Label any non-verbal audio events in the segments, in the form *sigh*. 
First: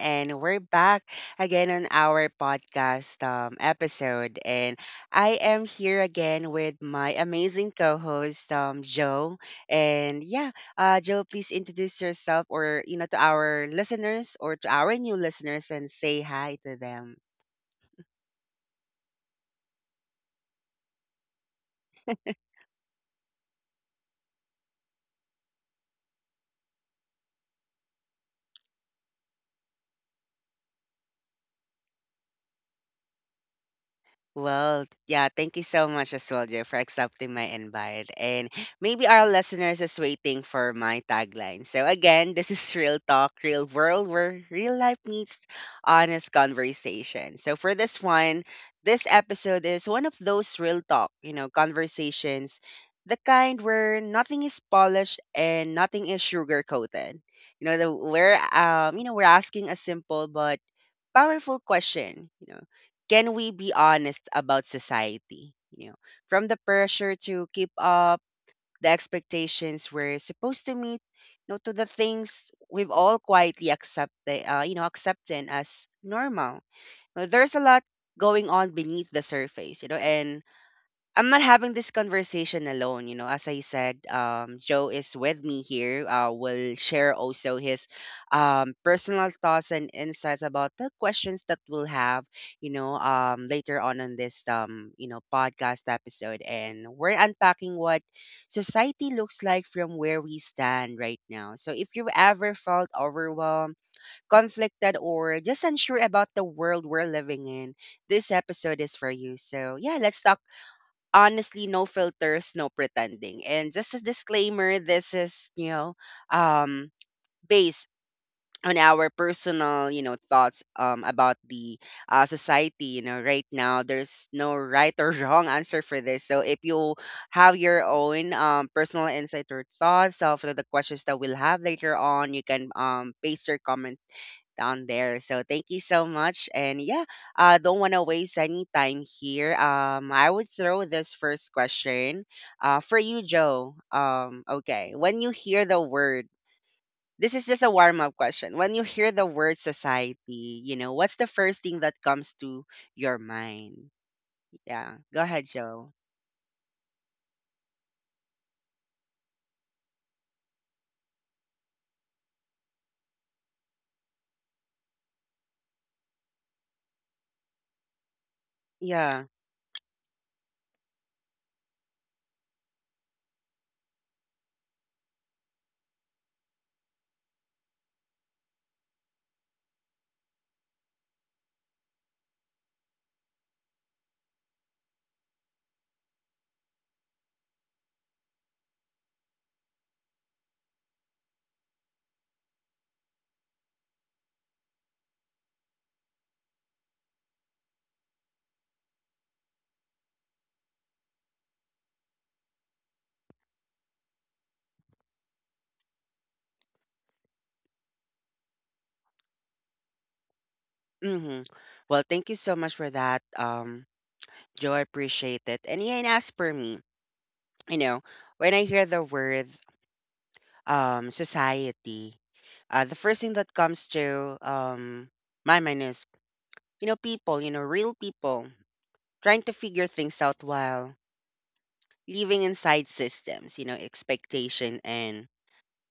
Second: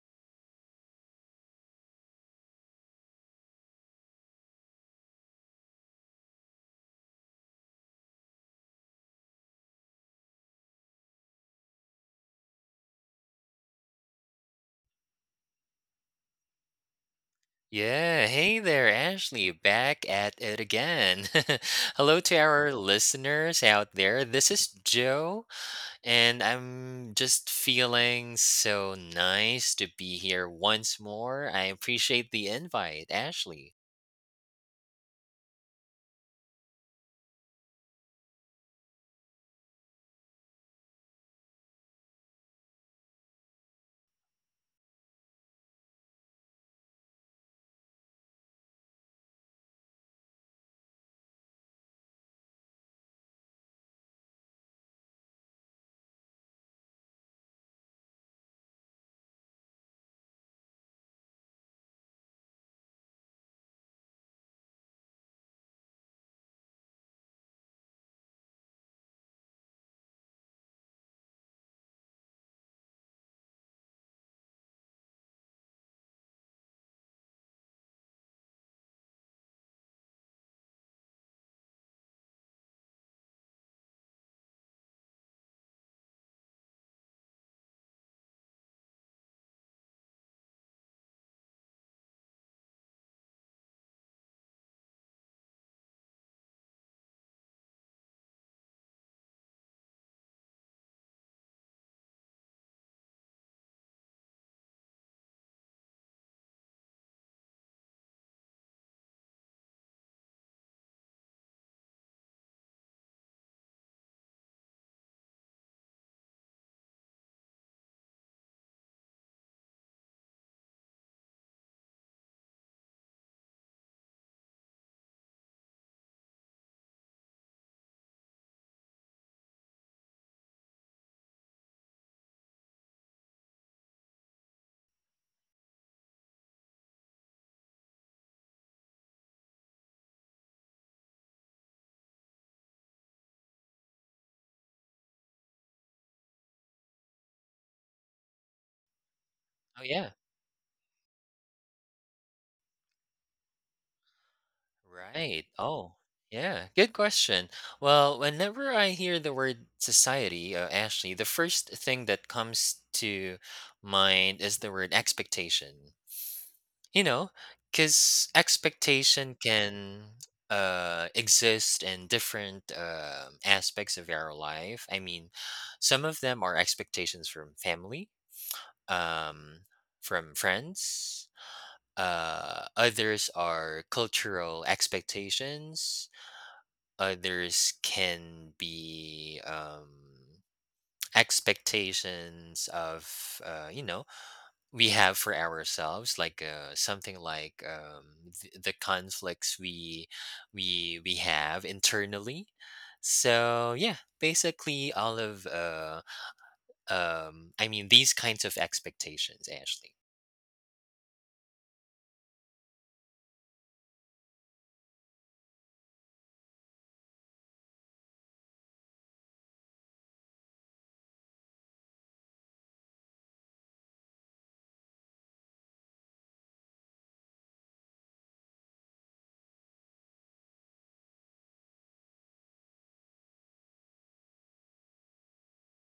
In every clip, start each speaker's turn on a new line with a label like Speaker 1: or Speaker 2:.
Speaker 1: and we're back again on our podcast episode. And I am here again with my amazing co host, Joe. And yeah, Joe, please introduce yourself or, you know, to our listeners or to our new listeners and say hi to them.
Speaker 2: Yeah, hey there, Ashley, back at it again. *laughs* Hello to our listeners out there. This is Joe, and I'm just feeling so nice to be here once more. I appreciate the invite, Ashley.
Speaker 1: Well, yeah, thank you so much as well, Joe, for accepting my invite. And maybe our listeners is waiting for my tagline. So again, this is *laughs* Real Talk, Real World, where real life meets honest conversation. So for this one, this episode is one of those real talk, you know, conversations, the kind where nothing is polished and nothing is sugar coated. You know, the, we're you know, We're asking a simple but powerful question. Can we be honest about society? You know, from the pressure to keep up, the expectations we're supposed to meet, you know, to the things we've all quietly accepted, accepted as normal. You know, there's a lot going on beneath the surface, you know, and I'm not having this conversation alone. You know, as I said, Joe is with me here. Will share also his personal thoughts and insights about the questions that we'll have, you know, later on in this, you know, podcast episode. And we're unpacking what society looks like from where we stand right now. So if you've ever felt overwhelmed, conflicted, or just unsure about the world we're living in, this episode is for you. So yeah, let's talk honestly, no filters, no pretending. And just a disclaimer, this is you know um based on our personal you know thoughts about the society, you know, right now. There's no right or *laughs* wrong answer for this, so if you have your own personal insight or thoughts of the questions that we'll have later on, you can base your comment on there. So thank you so much. And yeah, don't want to waste any time here. I would throw this first question for you, Joe. Okay, when you hear the this is just a warm up question. When you hear the word
Speaker 2: Oh, yeah,
Speaker 1: society, you know, what's the first thing that comes to your mind? Yeah, go
Speaker 2: right.
Speaker 1: ahead, Joe.
Speaker 2: Oh, yeah, good question. Well, whenever I hear the word society, Ashley, the first thing that comes to mind is the word expectation. You know, because
Speaker 1: Yeah.
Speaker 2: expectation can exist in different aspects of our life. I mean, some of them are expectations from family, um, from friends. Others are cultural expectations. Others can be *tsk* expectations of, you know, we have for ourselves, like something, like the conflicts we have internally. So yeah, basically all of I mean, these kinds of expectations, Ashley.
Speaker 1: Mm-hmm. Well, thank you so much for that, Joe. I appreciate it. And yeah, and as per me, you know, when I hear the word society, the first thing that comes to my mind is, you know, people, you know, real people trying to figure things out while living inside systems, you know, expectation and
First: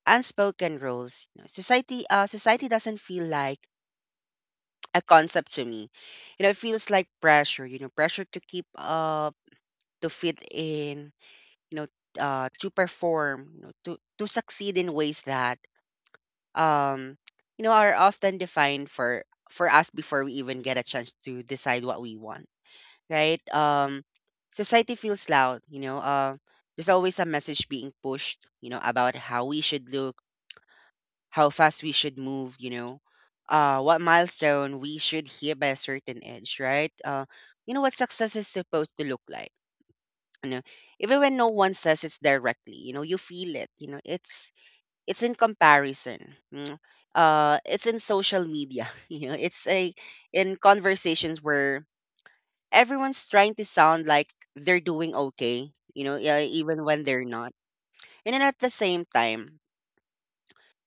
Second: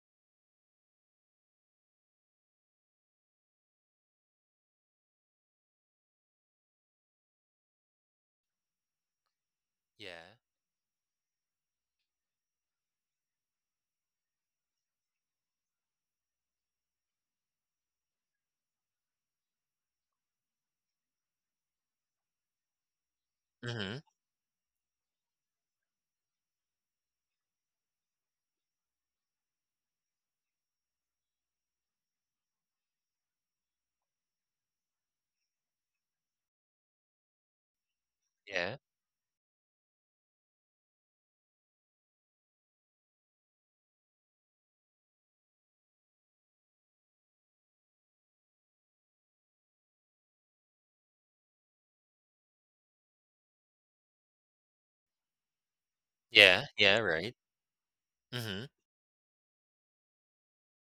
Speaker 1: unspoken rules. You know, society doesn't feel like a concept to me. You know, it feels like pressure, you know, pressure to keep up, to
Speaker 2: Yeah.
Speaker 1: fit in, you know, to perform, you know, to succeed in ways that um you know are often defined for us before we even get a chance to decide what we want, right?
Speaker 2: Mm-hmm.
Speaker 1: Society feels loud, you know. There's always a message being pushed, you know, about how we should look, how fast we should move, you know, what milestone we should hit by a certain age, right? You know, what success is
Speaker 2: Yeah,
Speaker 1: supposed to look like. You know, even when no one says it directly, you know, you feel it. You know, it's in comparison. mm, it's in social media, *laughs* you know. It's a in conversations where everyone's trying to sound like they're doing okay, you know. Yeah,
Speaker 2: yeah,
Speaker 1: even
Speaker 2: yeah,
Speaker 1: when they're
Speaker 2: right.
Speaker 1: not. And then at
Speaker 2: Mm-hmm.
Speaker 1: the same time,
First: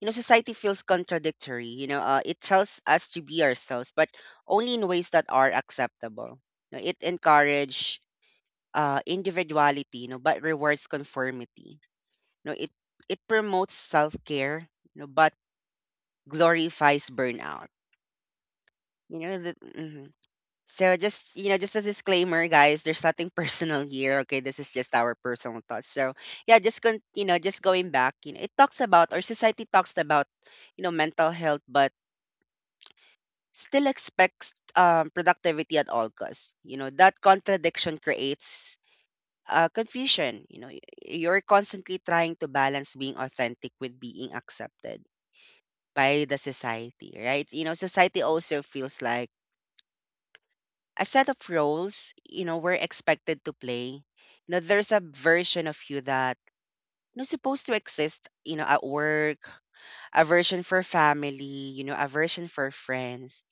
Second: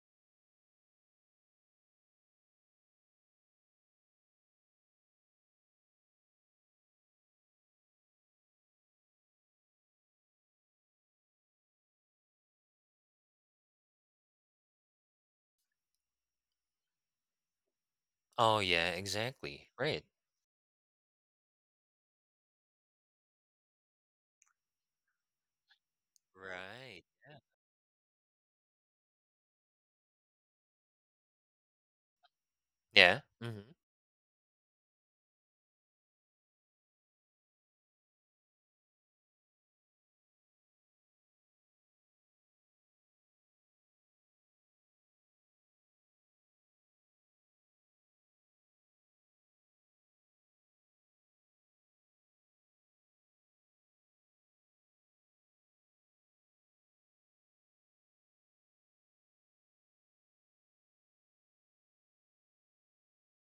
Speaker 1: you know, society feels contradictory, you know. It tells us to be ourselves but only in ways that are acceptable, you know. It encourages individuality, you know, but rewards conformity, you know. It promotes self-care, you know, but glorifies burnout.
Speaker 2: Oh yeah,
Speaker 1: You know that.
Speaker 2: exactly, right.
Speaker 1: Mhm. So just you know, just as a disclaimer, guys, there's nothing *laughs* personal here. Okay, this is just our personal thoughts. So yeah,
Speaker 2: Right,
Speaker 1: you know,
Speaker 2: yeah,
Speaker 1: just going back, you know, it talks about or society talks about you know mental health, but
Speaker 2: yeah. Mm-hmm.
Speaker 1: still expects productivity at all costs. You know that contradiction creates confusion. You know, you're constantly trying to balance being authentic with being accepted by the society, right? You know, society also feels like a set of roles, you know, we're expected to play. You know, there's a version of you that you know supposed to exist, you know, at work, a version for family, you know, a version for friends,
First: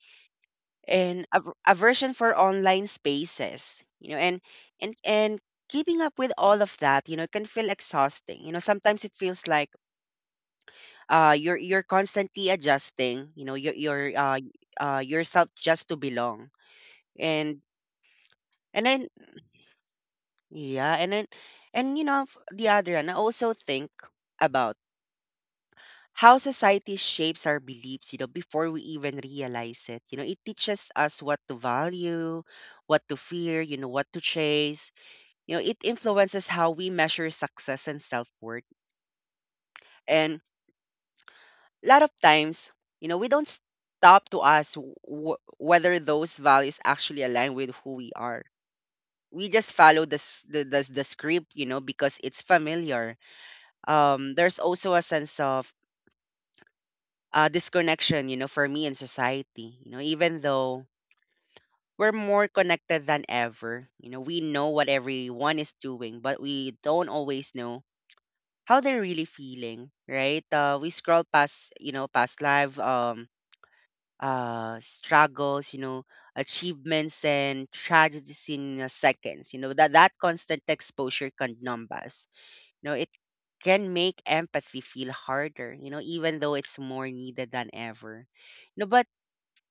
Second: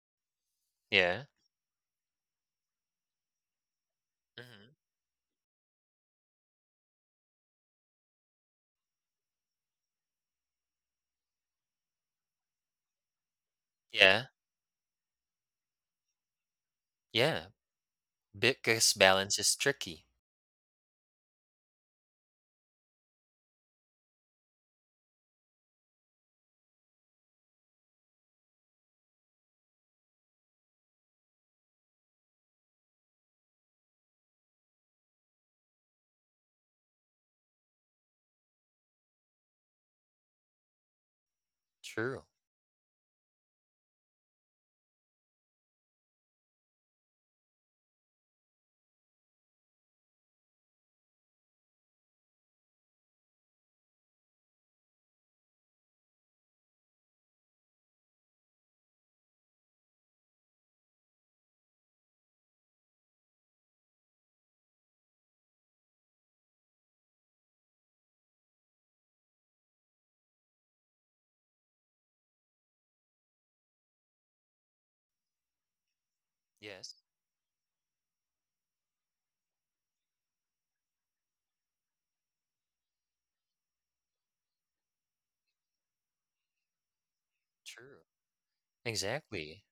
Speaker 2: Yeah.
Speaker 1: and a version for online spaces, you know, and
Speaker 2: Mm-hmm.
Speaker 1: and and keeping up with all of that, you know, can feel exhausting. You know, sometimes it feels like you're constantly adjusting, you know, your your
Speaker 2: Yeah,
Speaker 1: uh uh yourself just to belong.
Speaker 2: yeah,
Speaker 1: And and
Speaker 2: because
Speaker 1: then
Speaker 2: balance is tricky.
Speaker 1: yeah, and then and you know the other one, I also think about how society shapes our beliefs, you know, before we even realize it. You know, it teaches us what to value, what to fear, you know, what to chase. You know, it influences how we measure success and self-worth. And a lot of
Speaker 2: True.
Speaker 1: times, you know, we don't stop to ask whether those values actually align with who we are. We just follow this the script, you know, because it's familiar. There's also a sense of disconnection, you know, for me in society. You know, even though we're more connected than ever, you know, we know what everyone is doing, but we don't always know how they're really feeling, right? We scroll past, you know, past life, struggles, you know,
Speaker 2: Yes.
Speaker 1: achievements and tragedies in seconds. You know that that constant exposure can numb us. You know, it can make empathy feel harder, you know, even though it's more needed than
Speaker 2: True.
Speaker 1: ever. You know, but
Speaker 2: Exactly,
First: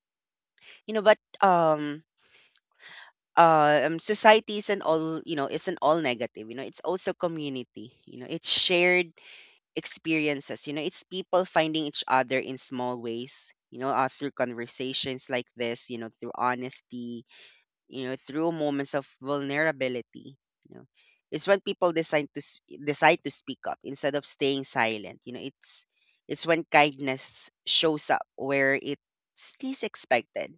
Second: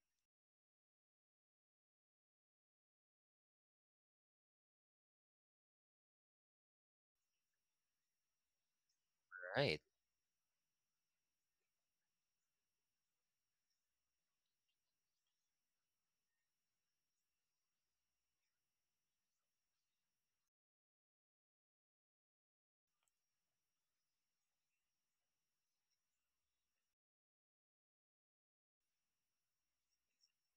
Speaker 1: you know, but um society isn't all you know isn't all negative, you know. It's also community, you know. It's shared
Speaker 2: right.
Speaker 1: experiences, you know. It's people finding each other in small ways, you know, through conversations like this, you know, through honesty, you know, through moments of vulnerability. You know, it's when people decide to decide to speak up instead of staying silent. You know, it's when kindness shows up where it's least expected.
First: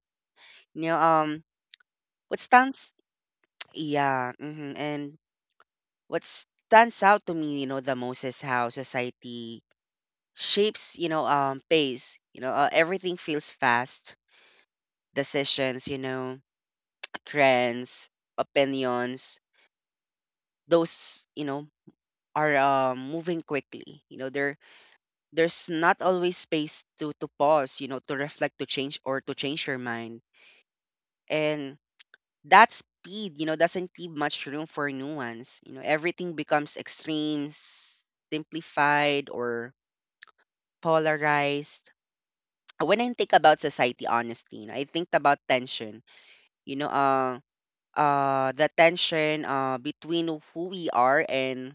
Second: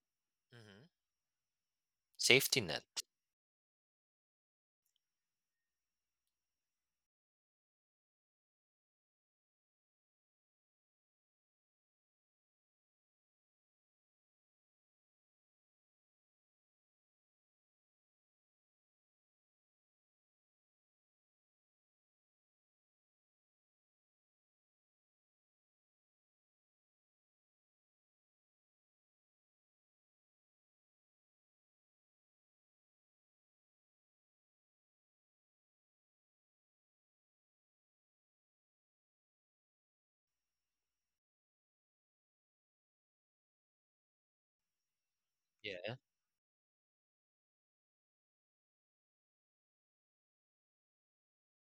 Speaker 1: You
Speaker 2: Mhm.
Speaker 1: know, what
Speaker 2: Safety net.
Speaker 1: stands, *tsk* yeah, hmm and what stands out to me, you know, the most is how society shapes, you know, pace. You know, everything feels fast. Decisions, you know, trends, opinions, those you know are moving quickly. You know, there's not always space to pause. You know, to reflect, to change, or to change your mind. And that speed, you know, doesn't leave much room for nuance. You know, everything becomes extreme, simplified, or polarized. When I think about society, honestly, you know, I think about
Speaker 2: Yeah.
Speaker 1: tension. You know, the tension between who we are and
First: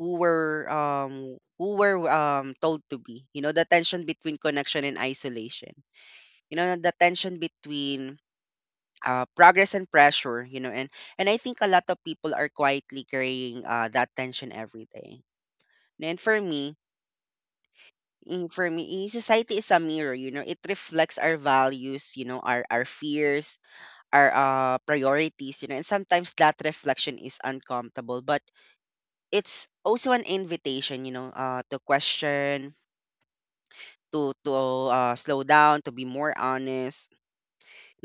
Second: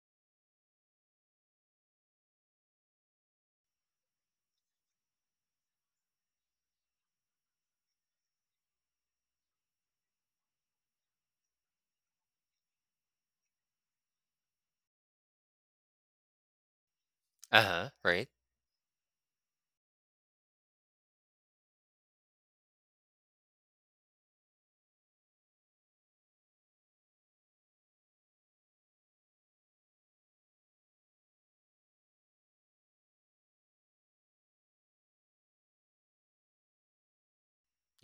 Speaker 1: who we're told to be, you know, the tension between connection and isolation, you know, the tension between progress and pressure, you know. And I think a lot of people are quietly carrying that tension every day. And for me
Speaker 2: Uh-huh, right.
Speaker 1: mm, for me eh, society is a mirror, you know. It reflects our values, you know, our fears, our priorities, you know. And sometimes that reflection is uncomfortable, but it's also an invitation, you know, to question, to slow down, to be more honest, you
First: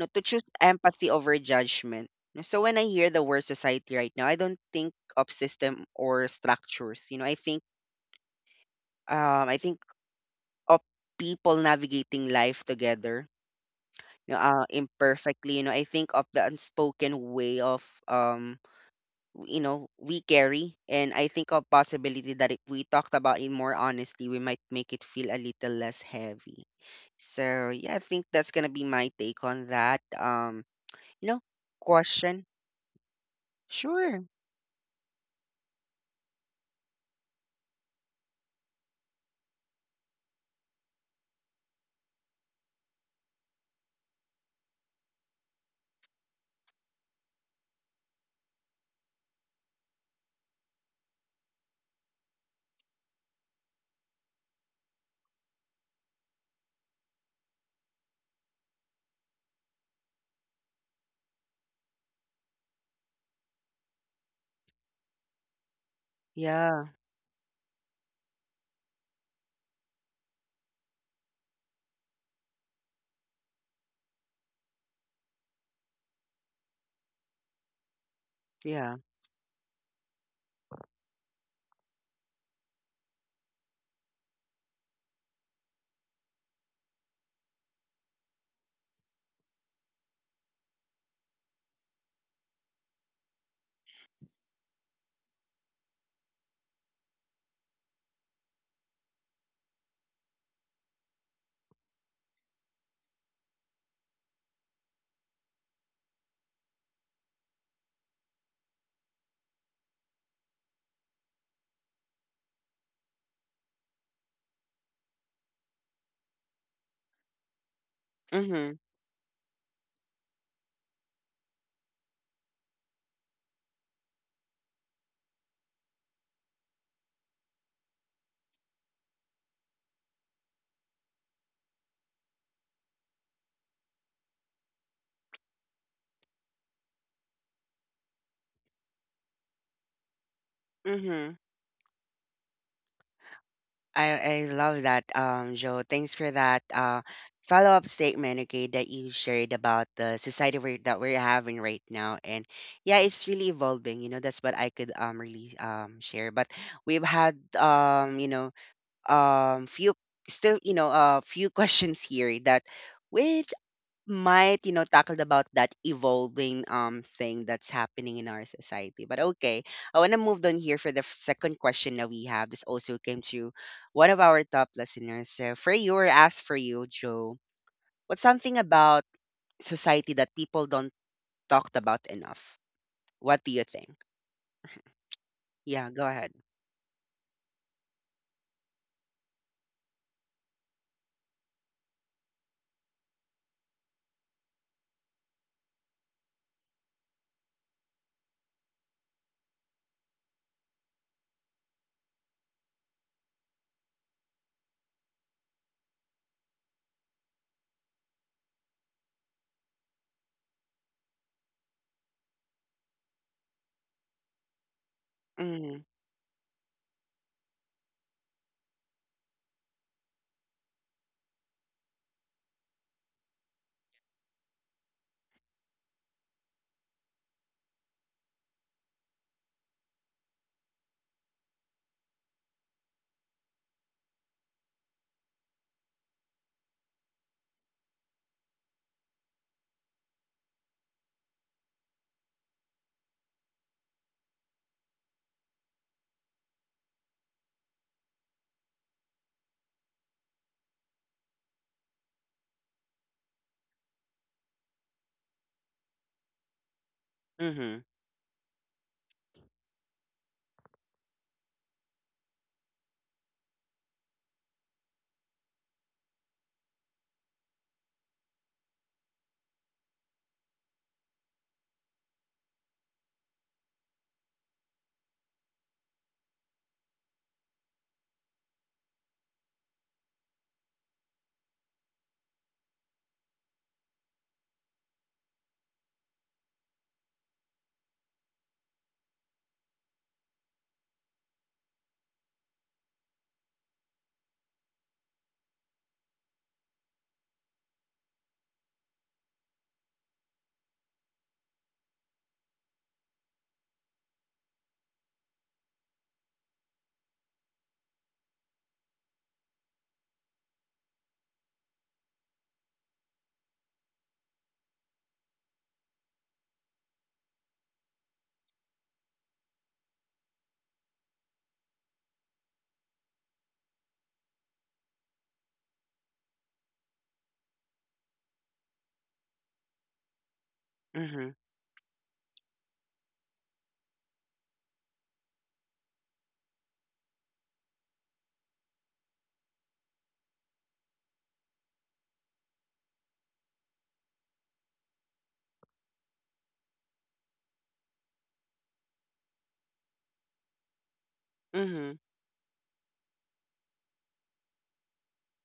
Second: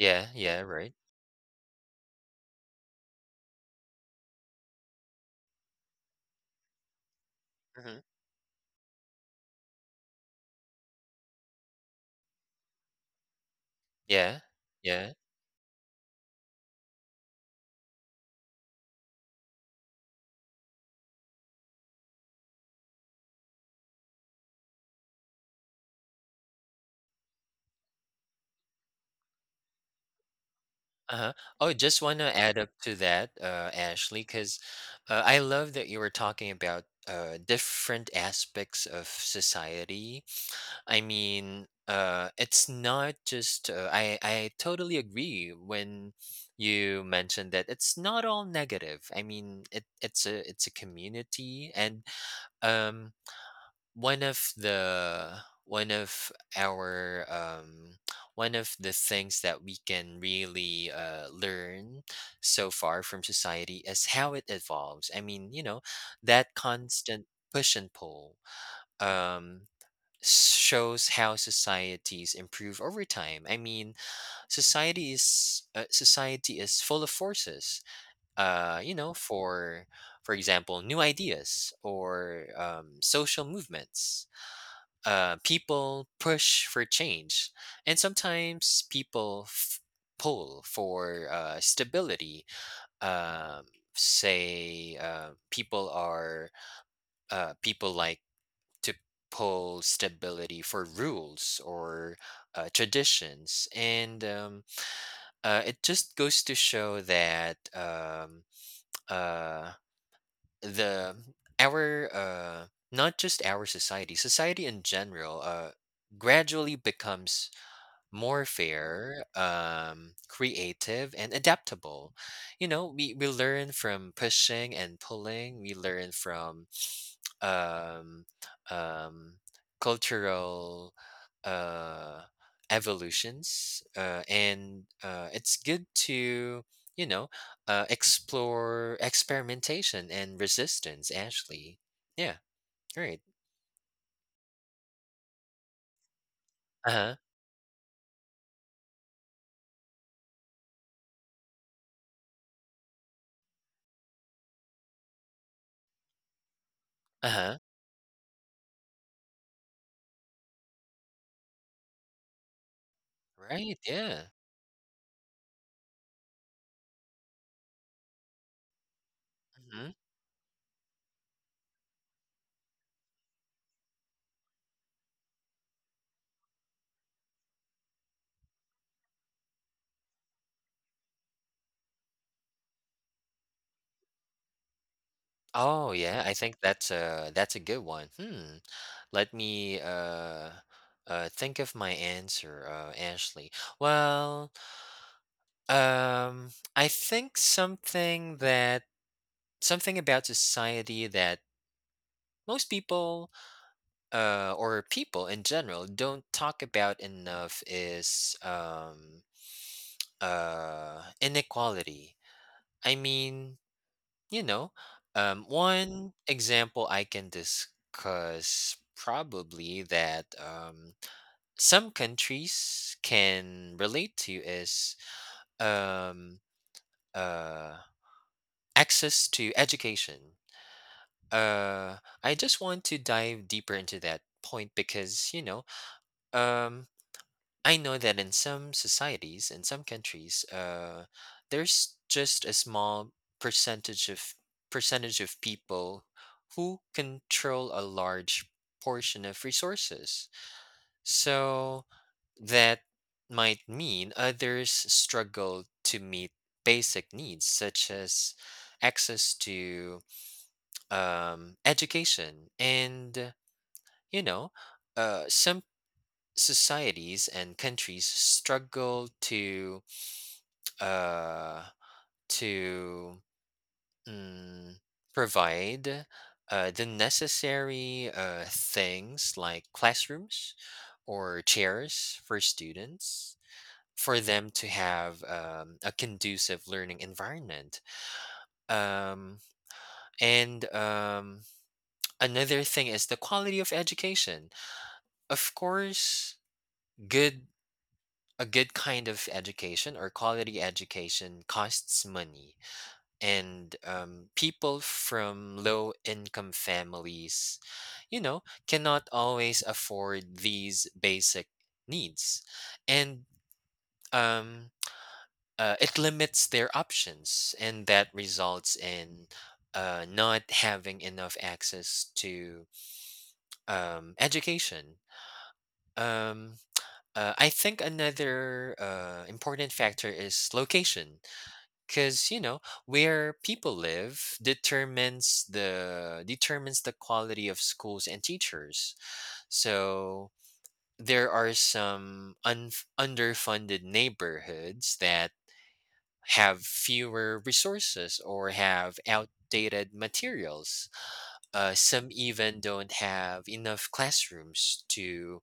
Speaker 1: know, to choose
Speaker 2: yeah, right.
Speaker 1: empathy over judgment. No, so when I hear the word society right now, I don't think of system or structures. You know,
Speaker 2: Mhm.
Speaker 1: I think of people navigating life together. You know,
Speaker 2: Yeah, yeah,
Speaker 1: imperfectly. You know, I think of the unspoken way of you know, we carry, and I think of possibility that if we talked about it more honestly, we might make it feel a little less heavy. So yeah, I think that's gonna be my take on that. You
Speaker 2: uh-huh.
Speaker 1: know,
Speaker 2: Oh, just wanna
Speaker 1: question.
Speaker 2: add up to that, Ashley,
Speaker 1: Sure.
Speaker 2: because I love that you were talking about, different aspects of society. I mean, it's not just, I totally agree when you mentioned that it's not all negative. I mean, it's a community. And um one of the one of our *tsk* one of the things that we can really learn so far from society is how it evolves. I mean, you know, that
Speaker 1: Yeah.
Speaker 2: constant push and pull um shows how societies improve over time. I mean, society is full of forces.
Speaker 1: Yeah.
Speaker 2: You know, for example, new ideas or social movements. People push for change, and sometimes people pull for stability. Um, Say people are, people like to pull stability for rules or traditions, and it just goes to show that uh, the our, not just our society, society in general, gradually becomes more
Speaker 1: Mhm.
Speaker 2: fair, creative, and adaptable. You know, we learn from pushing and pulling. We learn from um, um, cultural, uh, evolutions, and it's good to, you know, explore experimentation and resistance.
Speaker 1: Mhm.
Speaker 2: Actually, yeah, right.
Speaker 1: I love that. Joe. Thanks for that.
Speaker 2: Uh huh.
Speaker 1: Follow up statement. Okay, that you shared about the society we're, that we're having right now, and yeah, it's really evolving. You know, that's what I could really share. But we've
Speaker 2: Uh
Speaker 1: had
Speaker 2: huh.
Speaker 1: you know few still you know a few *laughs* questions here that. Wait
Speaker 2: Right. Yeah.
Speaker 1: might tackled about that evolving thing that's happening in our society, but okay,
Speaker 2: Mm-hmm.
Speaker 1: I want to move on here for the second question that we have. This also came to one of our top listeners, so for you, or asked for you, Joe: what's something about society that people don't talk about enough? What do you think? Yeah,
Speaker 2: Oh
Speaker 1: go
Speaker 2: yeah,
Speaker 1: ahead.
Speaker 2: I think that's a good one. Hmm. Let me think of my answer, Ashley. Well, um I think something about society that most people or people in general don't talk about enough is inequality. I mean, you know,
Speaker 1: Mm-hmm.
Speaker 2: one example I can discuss, probably that some countries can relate to, is um, uh, access to education. Uh, I just want to dive deeper into that point, because, you know, um, I know that in some societies, in some countries, there's just a small percentage of percentage of people who control a large portion of resources. So that might mean others struggle to meet basic needs,
Speaker 1: Mm-hmm.
Speaker 2: such as access to education. And, you know, some societies and countries struggle to, uh, to mm, provide the necessary things, like classrooms or chairs for students, for them to have a conducive learning environment. Um, and Another thing is the quality of education. Of course, good a good kind of education, or quality education, costs money. And people from low income families, you know, cannot always afford these basic needs. And um, it limits their options, and that results in, not having enough access to education. um, I think another important factor is location,
Speaker 1: Mm-hmm.
Speaker 2: because, you know, where people live determines the quality of schools and teachers. So there are some underfunded neighborhoods that have fewer resources, or have outdated materials.
Speaker 1: Mm-hmm.
Speaker 2: Some even don't have enough classrooms to,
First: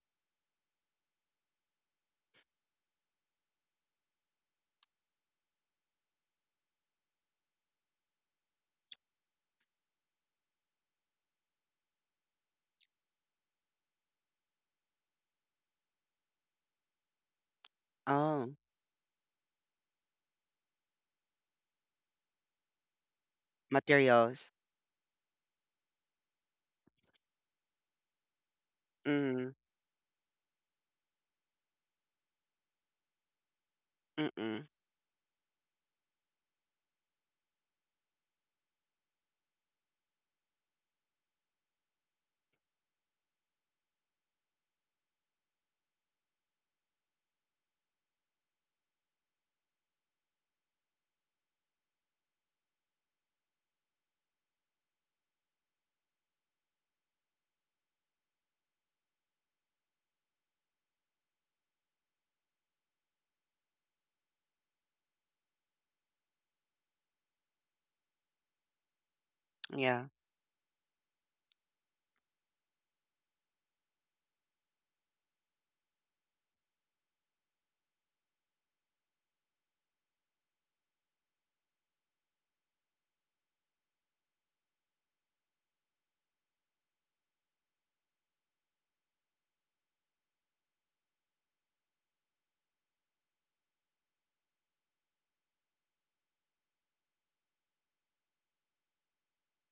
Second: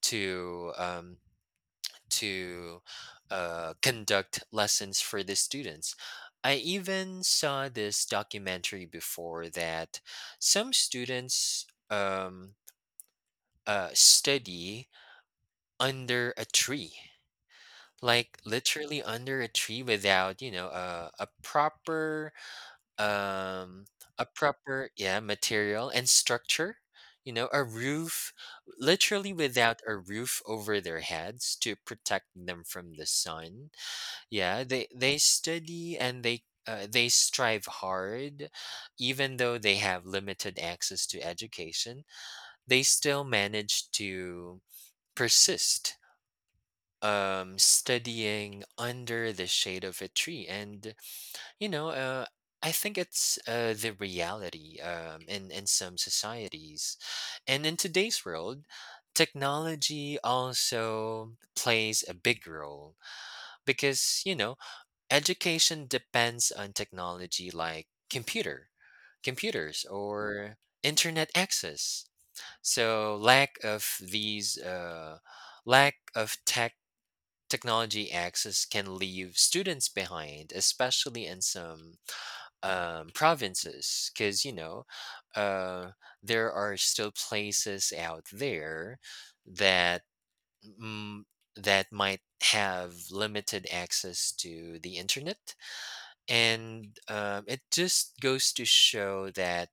Speaker 2: to um, to conduct lessons for the students. I even saw this documentary before, that some students study under a tree, like
Speaker 1: Oh.
Speaker 2: literally under a tree, without, you know, a proper, um,
Speaker 1: Materials.
Speaker 2: yeah, material and structure. You know, a roof, literally
Speaker 1: Mm-hmm.
Speaker 2: without a roof over their heads to protect them from the sun. Yeah,
Speaker 1: Mm-mm.
Speaker 2: they study, and they strive hard, even though they have limited access to education. They still manage to persist, studying under the shade of a tree. And, you know, I think it's the reality in some societies. And in today's world, technology also plays a big role, because, you know, education depends on technology, like computers
Speaker 1: Yeah.
Speaker 2: or internet access. So lack of these, lack of tech technology access, can leave students behind, especially in some provinces, because, you know, uh, there are still places out there that, mm, that might have limited access to the internet. And it just goes to show that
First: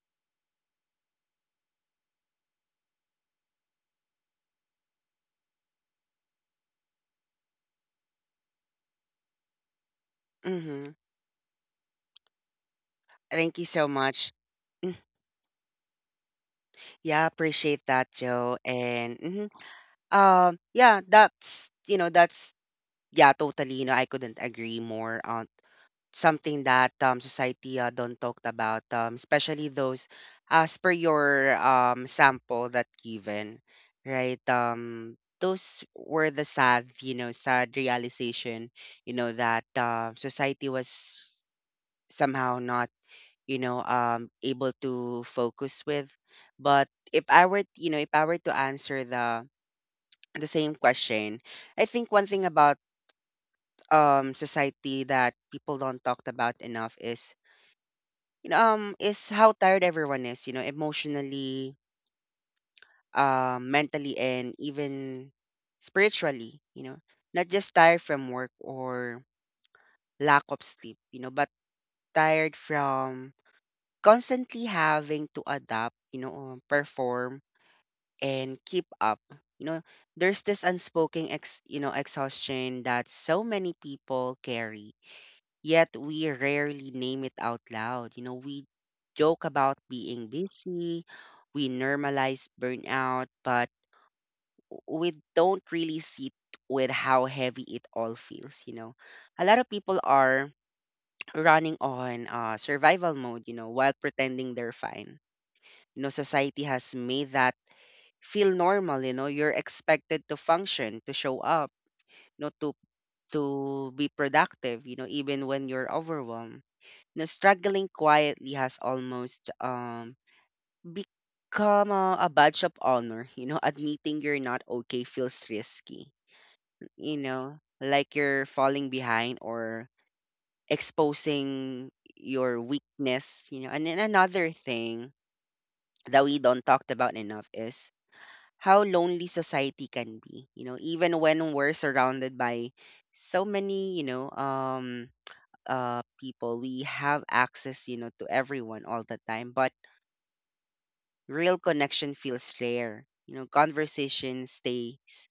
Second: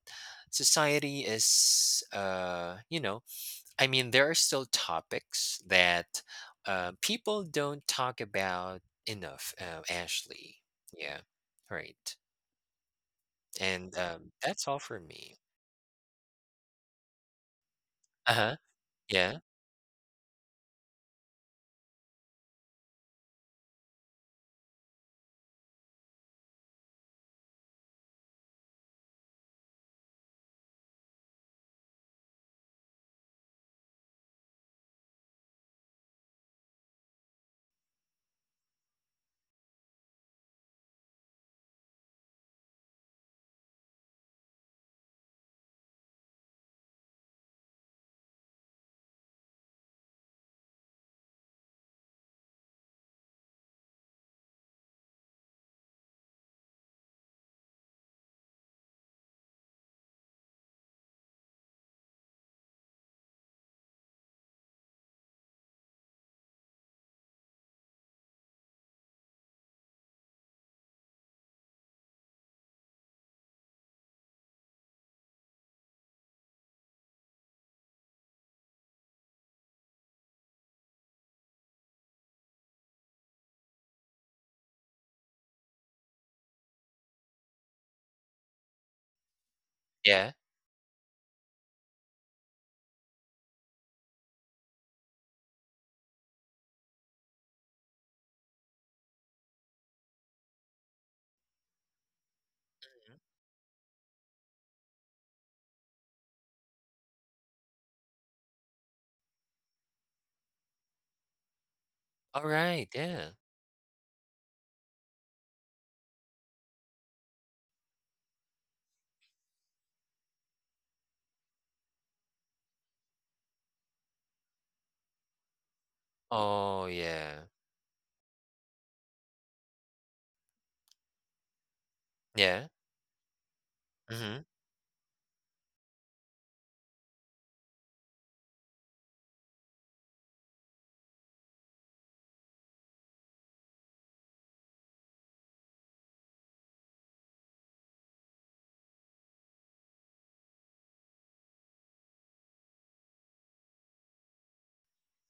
Speaker 2: society is, you know, I mean, there are still topics that people don't talk about enough, Ashley.
Speaker 1: Mm-hmm.
Speaker 2: Yeah, right.
Speaker 1: Thank you so
Speaker 2: And
Speaker 1: much.
Speaker 2: that's all for me.
Speaker 1: Yeah, appreciate that,
Speaker 2: Uh-huh.
Speaker 1: Joe. And
Speaker 2: Yeah,
Speaker 1: mhm. Yeah, that's you know that's yeah, totally. I couldn't agree more on something that society don't talk about, especially those as per your sample that given, right? Those were the sad, sad realization, that society was somehow not able to focus with. But if I were you know if I were to answer the same question, I think one thing about society that people don't talk about enough is, is how tired everyone is, emotionally, mentally, and even spiritually. Not just tired from work or lack of sleep, but tired from constantly having to adapt, perform, and keep up. You know, there's this unspoken exhaustion that so many people carry, yet we rarely name it out loud. We joke about being
Speaker 2: yeah.
Speaker 1: busy, we normalize burnout, but we don't really sit with how heavy it all feels. A lot of people are running on survival mode, while pretending they're fine. Society has made that feel normal. You're expected to function, to show up,
Speaker 2: All
Speaker 1: to
Speaker 2: right, yeah.
Speaker 1: to be productive, even when you're overwhelmed. Struggling quietly has almost become a badge of honor. You know, *laughs* Admitting you're not okay feels risky.
Speaker 2: Oh yeah,
Speaker 1: Like you're falling behind or exposing your
Speaker 2: yeah.
Speaker 1: weakness. And then
Speaker 2: Mm-hmm.
Speaker 1: another thing that we don't talked about enough is how lonely society can be, even when we're surrounded by so many, people. We have access, to everyone all the time, but real connection feels rare. Conversation stays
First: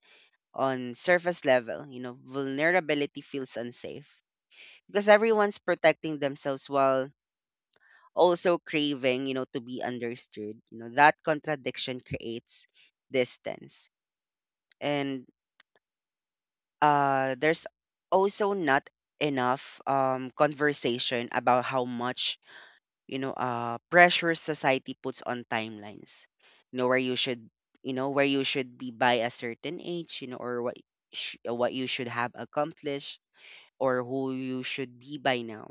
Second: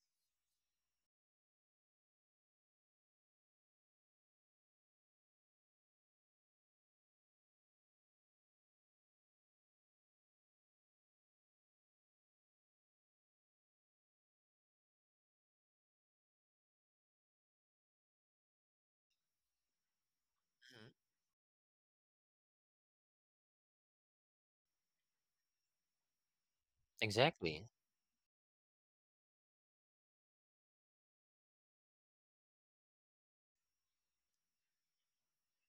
Speaker 1: on surface level. Vulnerability feels unsafe because everyone's protecting themselves while also craving, to be understood. That contradiction creates distance. And there's also not enough
Speaker 2: Mm-hmm,
Speaker 1: conversation about how much pressure society puts on timelines, you know where you should
Speaker 2: exactly.
Speaker 1: you know where you should be by a certain age, or what you should have accomplished, or who you should be by now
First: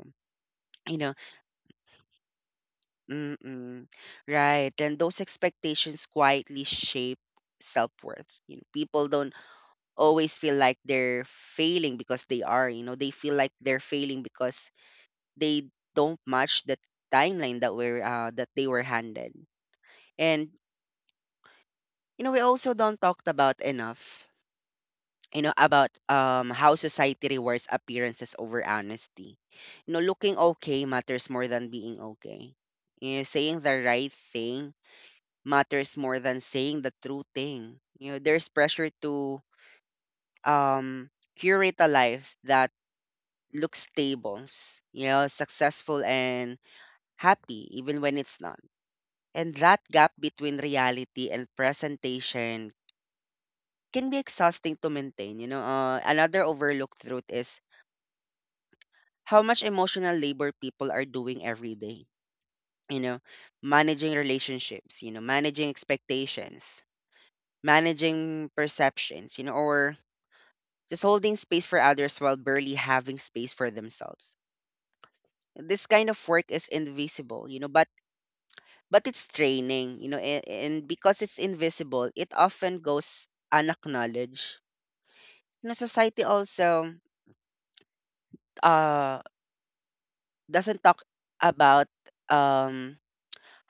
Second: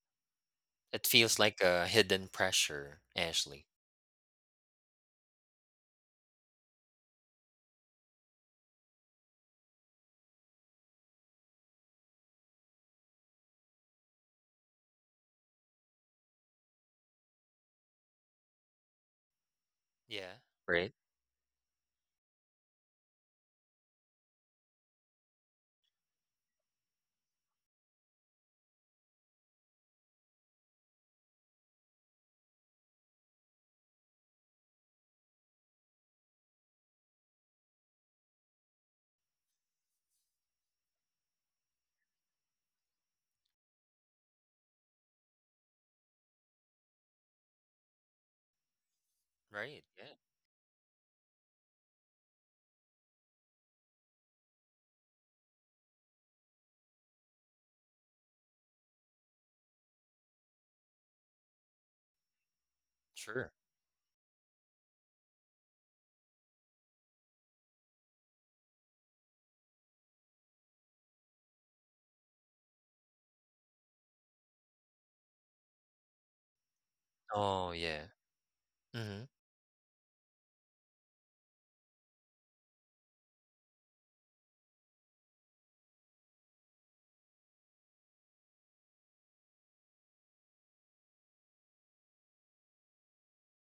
Speaker 1: you
Speaker 2: It
Speaker 1: know
Speaker 2: feels like a hidden pressure, Ashley.
Speaker 1: mm-mm. Right, and those expectations quietly shape self-worth. People don't always feel like they're failing because they are, they feel like they're failing because they don't match the timeline that they were handed.
Speaker 2: Yeah,
Speaker 1: And,
Speaker 2: right.
Speaker 1: we also don't talk about enough, about how society rewards appearances over honesty. Looking okay matters more than being okay. Saying the right thing matters more than saying the true thing. There's pressure to um curate a life that look stable, successful and happy, even when it's not. And that
Speaker 2: Right,
Speaker 1: gap
Speaker 2: yeah.
Speaker 1: between reality and presentation can be exhausting to maintain. Another overlooked truth is how much emotional labor people are doing every day. You know,
Speaker 2: Sure.
Speaker 1: Managing relationships, managing expectations, managing perceptions, or just holding space for others while barely having space for themselves. This kind of work is invisible,
Speaker 2: Oh,
Speaker 1: but
Speaker 2: yeah. Mhm.
Speaker 1: it's training, and, because it's invisible, it often goes unacknowledged. Society also uh doesn't talk about um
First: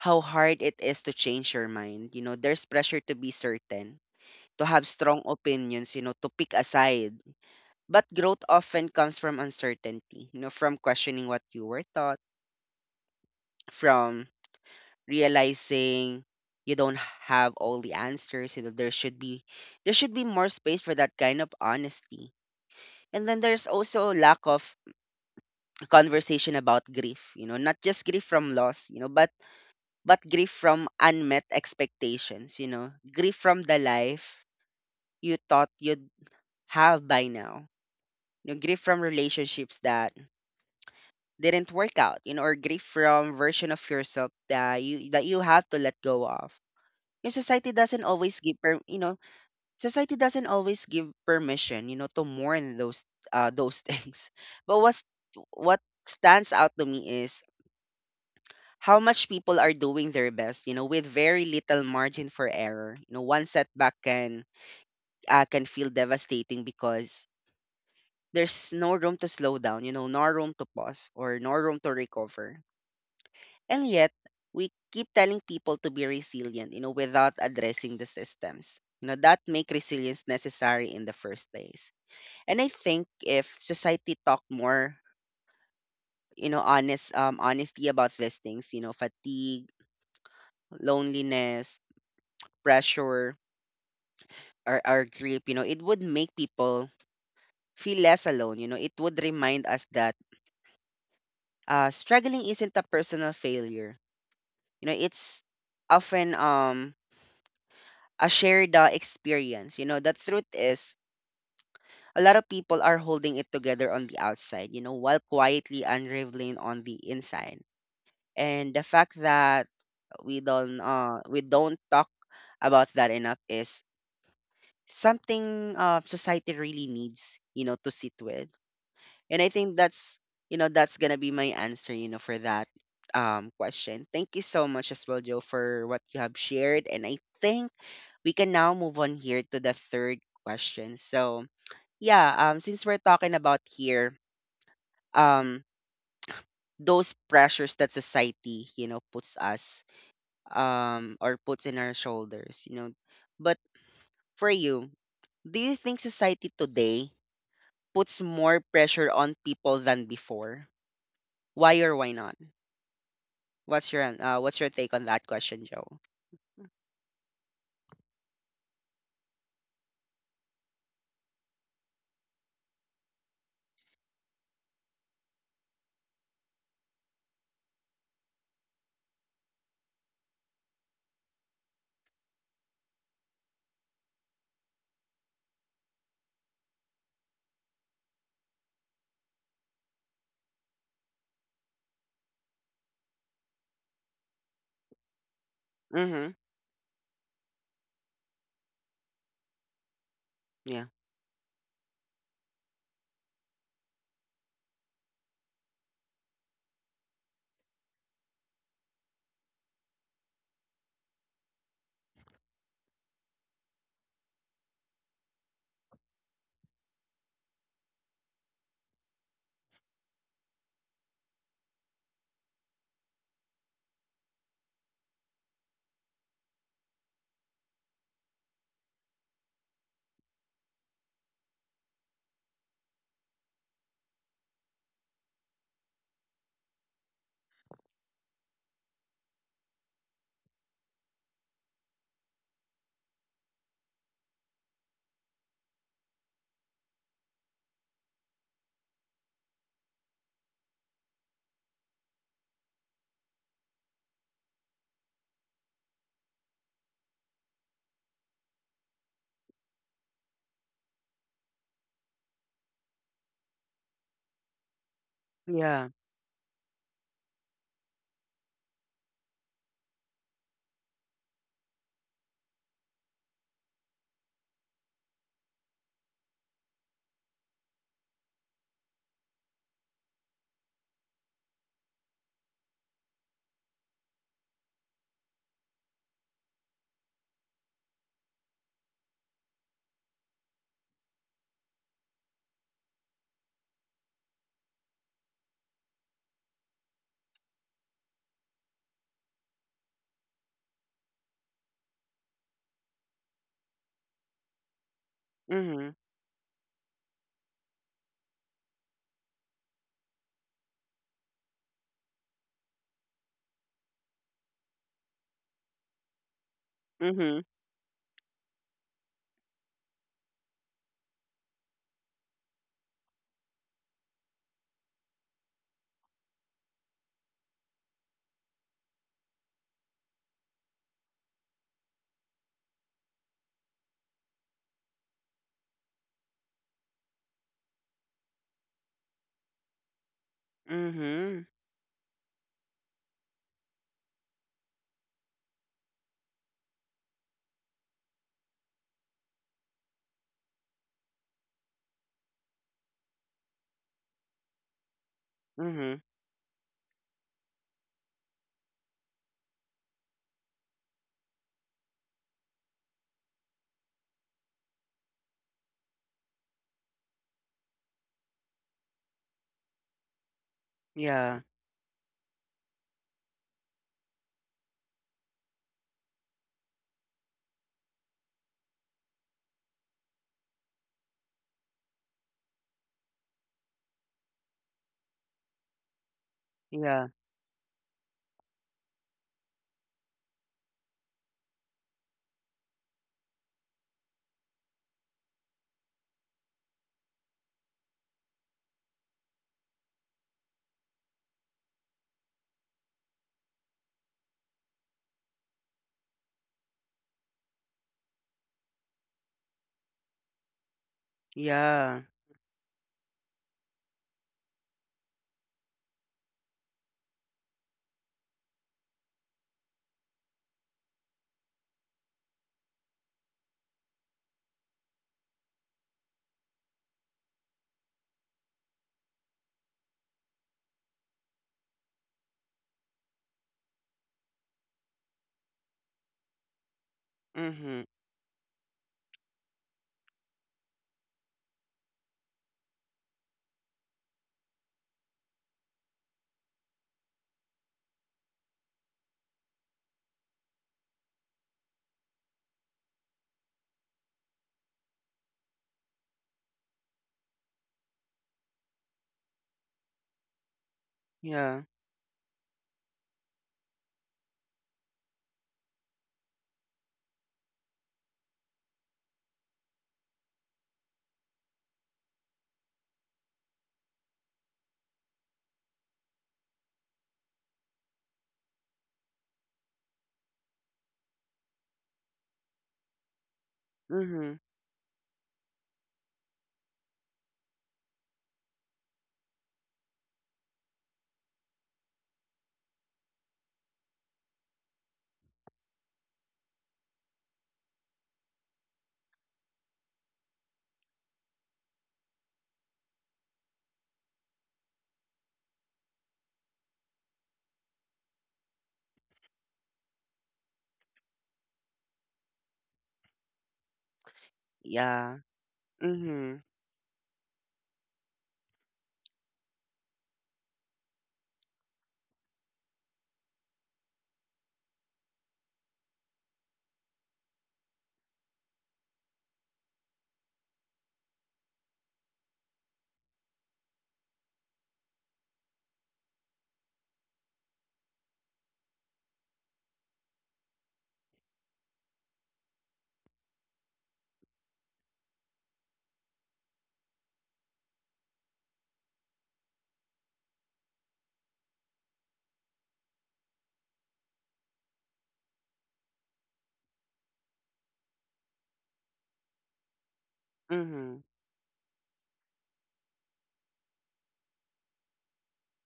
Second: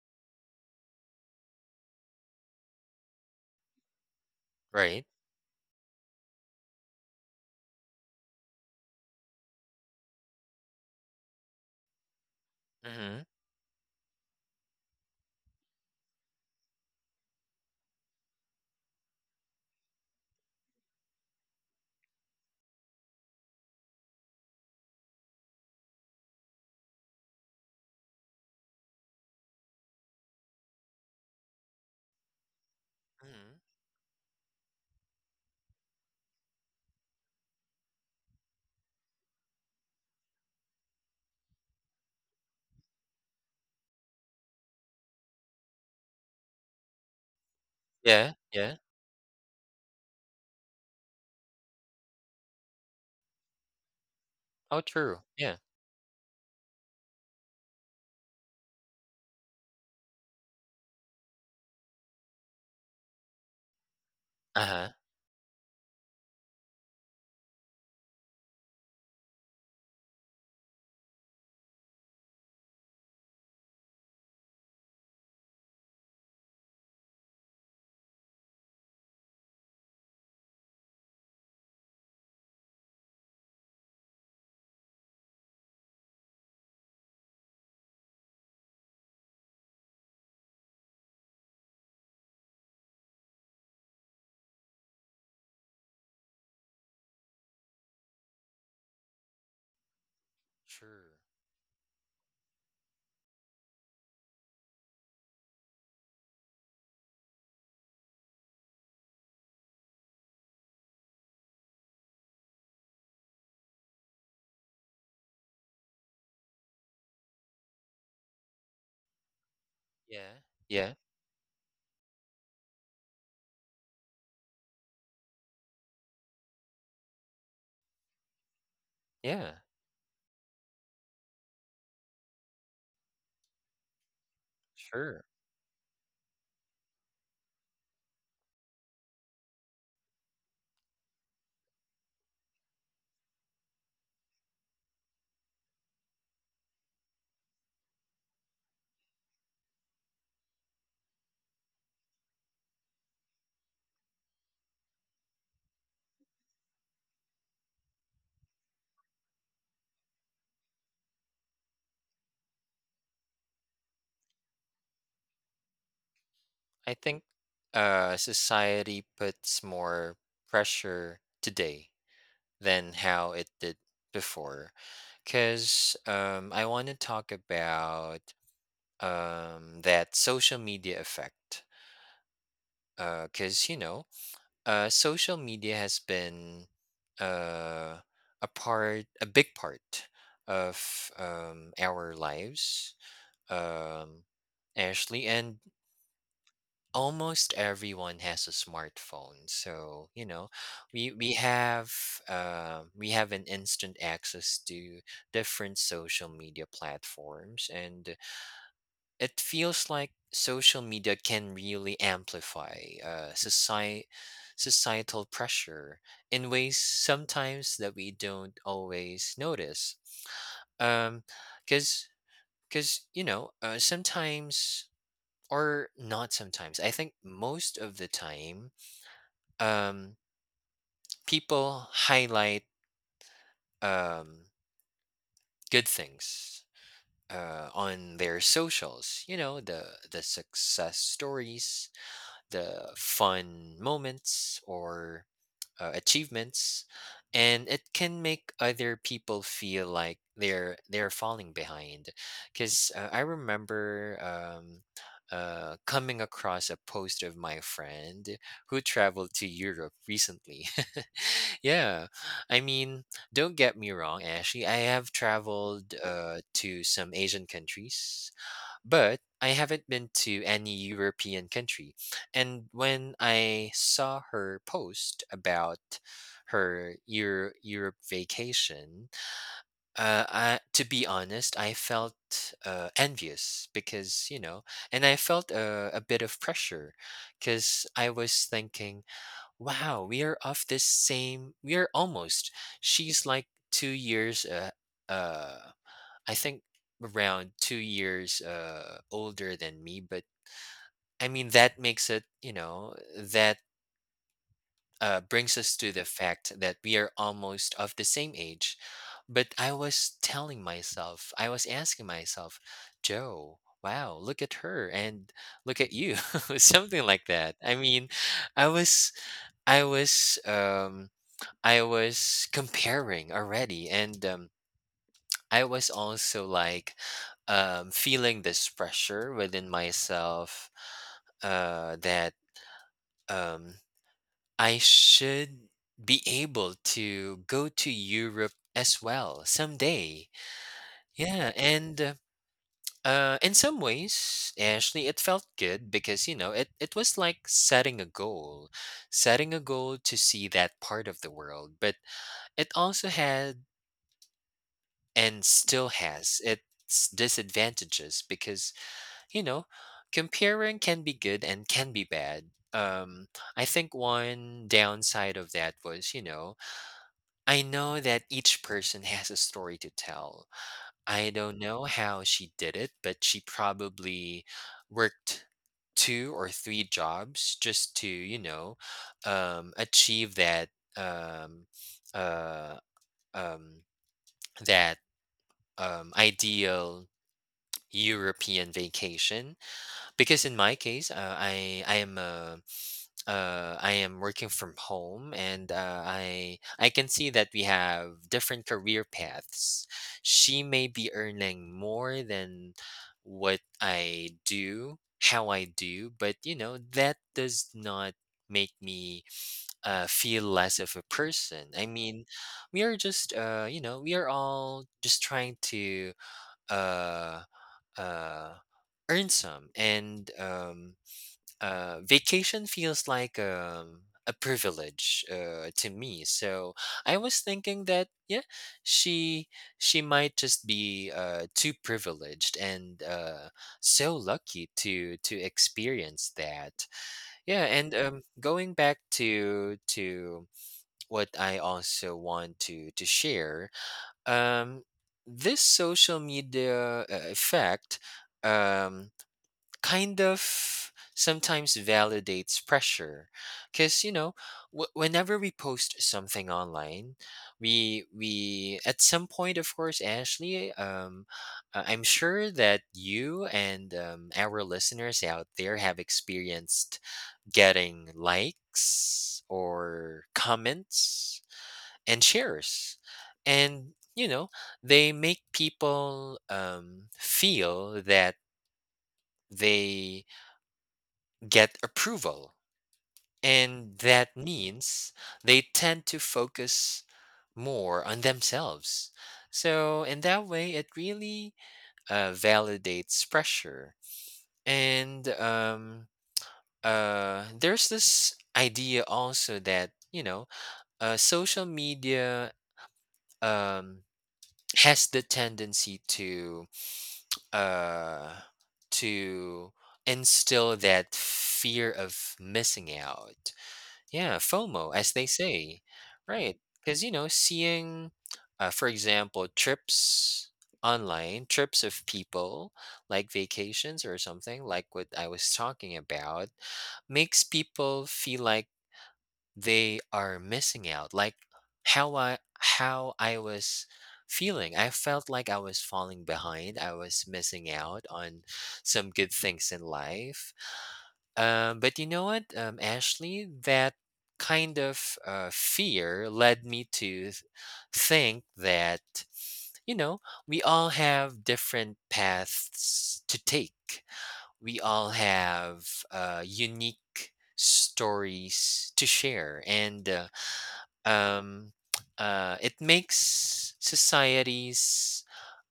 Speaker 1: how hard it is to change your mind. There's pressure to be certain, to have
Speaker 2: Right.
Speaker 1: strong opinions, to pick a side. But growth often comes from uncertainty, from questioning what you were taught,
Speaker 2: Mhm.
Speaker 1: from realizing you don't have all the answers. There should be more space for that kind of honesty. And then there's also lack of conversation about grief. Not just grief from loss, but grief from unmet expectations, grief
Speaker 2: Mhm.
Speaker 1: from the life you thought you'd have by now, grief from relationships that didn't work out, or grief from version of yourself that you have to let go of. Your society doesn't
Speaker 2: Yeah,
Speaker 1: always give
Speaker 2: yeah.
Speaker 1: per, you know society doesn't always give permission, to mourn those *laughs* things. But
Speaker 2: Oh,
Speaker 1: what
Speaker 2: true. Yeah.
Speaker 1: what stands out to me is how much people are doing their best, with very little margin for error. One setback can
Speaker 2: Uh-huh.
Speaker 1: uh, can feel devastating because there's no room to slow down, no room to pause or no room to recover. And yet, we keep telling people to be resilient, without addressing the systems, that make resilience necessary in the first place. And I think if society talked more, honest honesty about these things, fatigue, loneliness, pressure, or grief, it would make people feel less alone. It would remind us that
Speaker 2: Sure.
Speaker 1: struggling isn't a personal failure. It's often a shared experience. The truth is a lot of people are holding it together on the outside, while quietly unraveling on the inside. And the fact that
Speaker 2: Yeah.
Speaker 1: we don't
Speaker 2: Yeah.
Speaker 1: uh we don't talk about that enough is something society really needs, to sit with. And I
Speaker 2: Yeah.
Speaker 1: think that's you know that's gonna be my answer, for that question. Thank you so much as well,
Speaker 2: Sure.
Speaker 1: Joe, for what you have shared. And I think we can now move on here to the third question. So yeah, since we're talking about here, um those pressures that society, puts us, or puts in our shoulders. But for you, do you think society today puts more pressure on people than before? Why or why not? What's your what's your take on that question, Joe?
Speaker 2: I think society puts more pressure today than how it did before. Cause I want to talk about that social media effect. Cause, you know, social media has been, uh, a part, a big part of our lives, um, Ashley, and
Speaker 1: Mhm.
Speaker 2: almost everyone has a smartphone. So, you know,
Speaker 1: Yeah.
Speaker 2: we we have we have an instant access to different social media platforms, and it feels like social media can really amplify, uh, soci- societal pressure in ways, sometimes, that we don't always notice, um because you know, sometimes, or not sometimes, I think most of the time, um people highlight um good things on their socials. You know, the success stories, the fun moments, or achievements. And it can make other people feel like they're falling behind. Because, I remember, coming across a post of my friend who traveled to Europe recently. *laughs* Yeah, I mean, don't get me wrong, Ashley, I have
Speaker 1: Yeah.
Speaker 2: traveled to some Asian countries, but I haven't been to any European country. And when I saw her post about her Europe vacation, I, to be honest, I felt envious, because, you know, and I felt a bit of pressure, because I was thinking, wow, we are of this same, we are almost, she's like 2 years uh, I think around 2 years older than me. But I mean, that makes it, you know, that brings us to
Speaker 1: Mhm.
Speaker 2: the fact that we are almost of the same age. But I was telling myself, I was asking myself, Joe, wow, look at her, and look at you, *laughs* something like
Speaker 1: Mhm.
Speaker 2: that. I mean, I was, I was, um, I was comparing already. And I was also, like, feeling this pressure within myself, that um, I should be able to go to Europe as well someday.
Speaker 1: Mhm.
Speaker 2: Yeah, and in some ways, Ashley, it felt good, because, you know, it was like setting a goal to see that part of the world. But it also had, and still
Speaker 1: Mhm.
Speaker 2: has, its disadvantages, because, you know, comparing can be good and can be bad. Um, I think one downside of that was, you know, I know that each person *laughs* has a story to tell. I
Speaker 1: Yeah.
Speaker 2: don't know how she did it, but she probably worked two or three jobs just to, you know, achieve that, um, uh, um, that, ideal
Speaker 1: Yeah.
Speaker 2: European vacation. Because in my case, I am working from home, and I can see that we have different career paths. She may be earning more than what I do, how I do, but, you know, that does not make me, feel less of a person. I
Speaker 1: Yeah.
Speaker 2: mean, we are just you know, we are all just trying to uh, uh, earn some. And vacation feels like, a privilege, to me. So I was thinking that, yeah, she she might just be, too privileged, and, so lucky to, experience that. Yeah,
Speaker 1: Mhm.
Speaker 2: and going back to what I also want to share, um, this social media effect. Um, Kind of sometimes validates pressure because you know whenever we post something online we at some point, of course, Ashley,
Speaker 1: Yeah.
Speaker 2: I'm sure that you and our listeners out there have experienced getting likes or comments and shares and you know they make people feel that they get approval. And that
Speaker 1: Mhm.
Speaker 2: means they tend to focus more on themselves. So, in that way, it really validates pressure. And there's this idea also that, you know, social media um, has the tendency to, uh, to instill that fear of missing out. Yeah, FOMO, as
Speaker 1: Yeah.
Speaker 2: they say,
Speaker 1: Mhm.
Speaker 2: right? Because you know, seeing, for example, trips online, trips of people like vacations or something like what I was talking about, makes people feel like they are missing out. Like how I was feeling. I felt like I was falling behind. I was missing out on some good things in life, but you know what, Ashley, that kind of fear led me to think that, you know, we all have different paths to take. We all have unique stories to share. And
Speaker 1: Mhm.
Speaker 2: um, *tsk* it makes societies,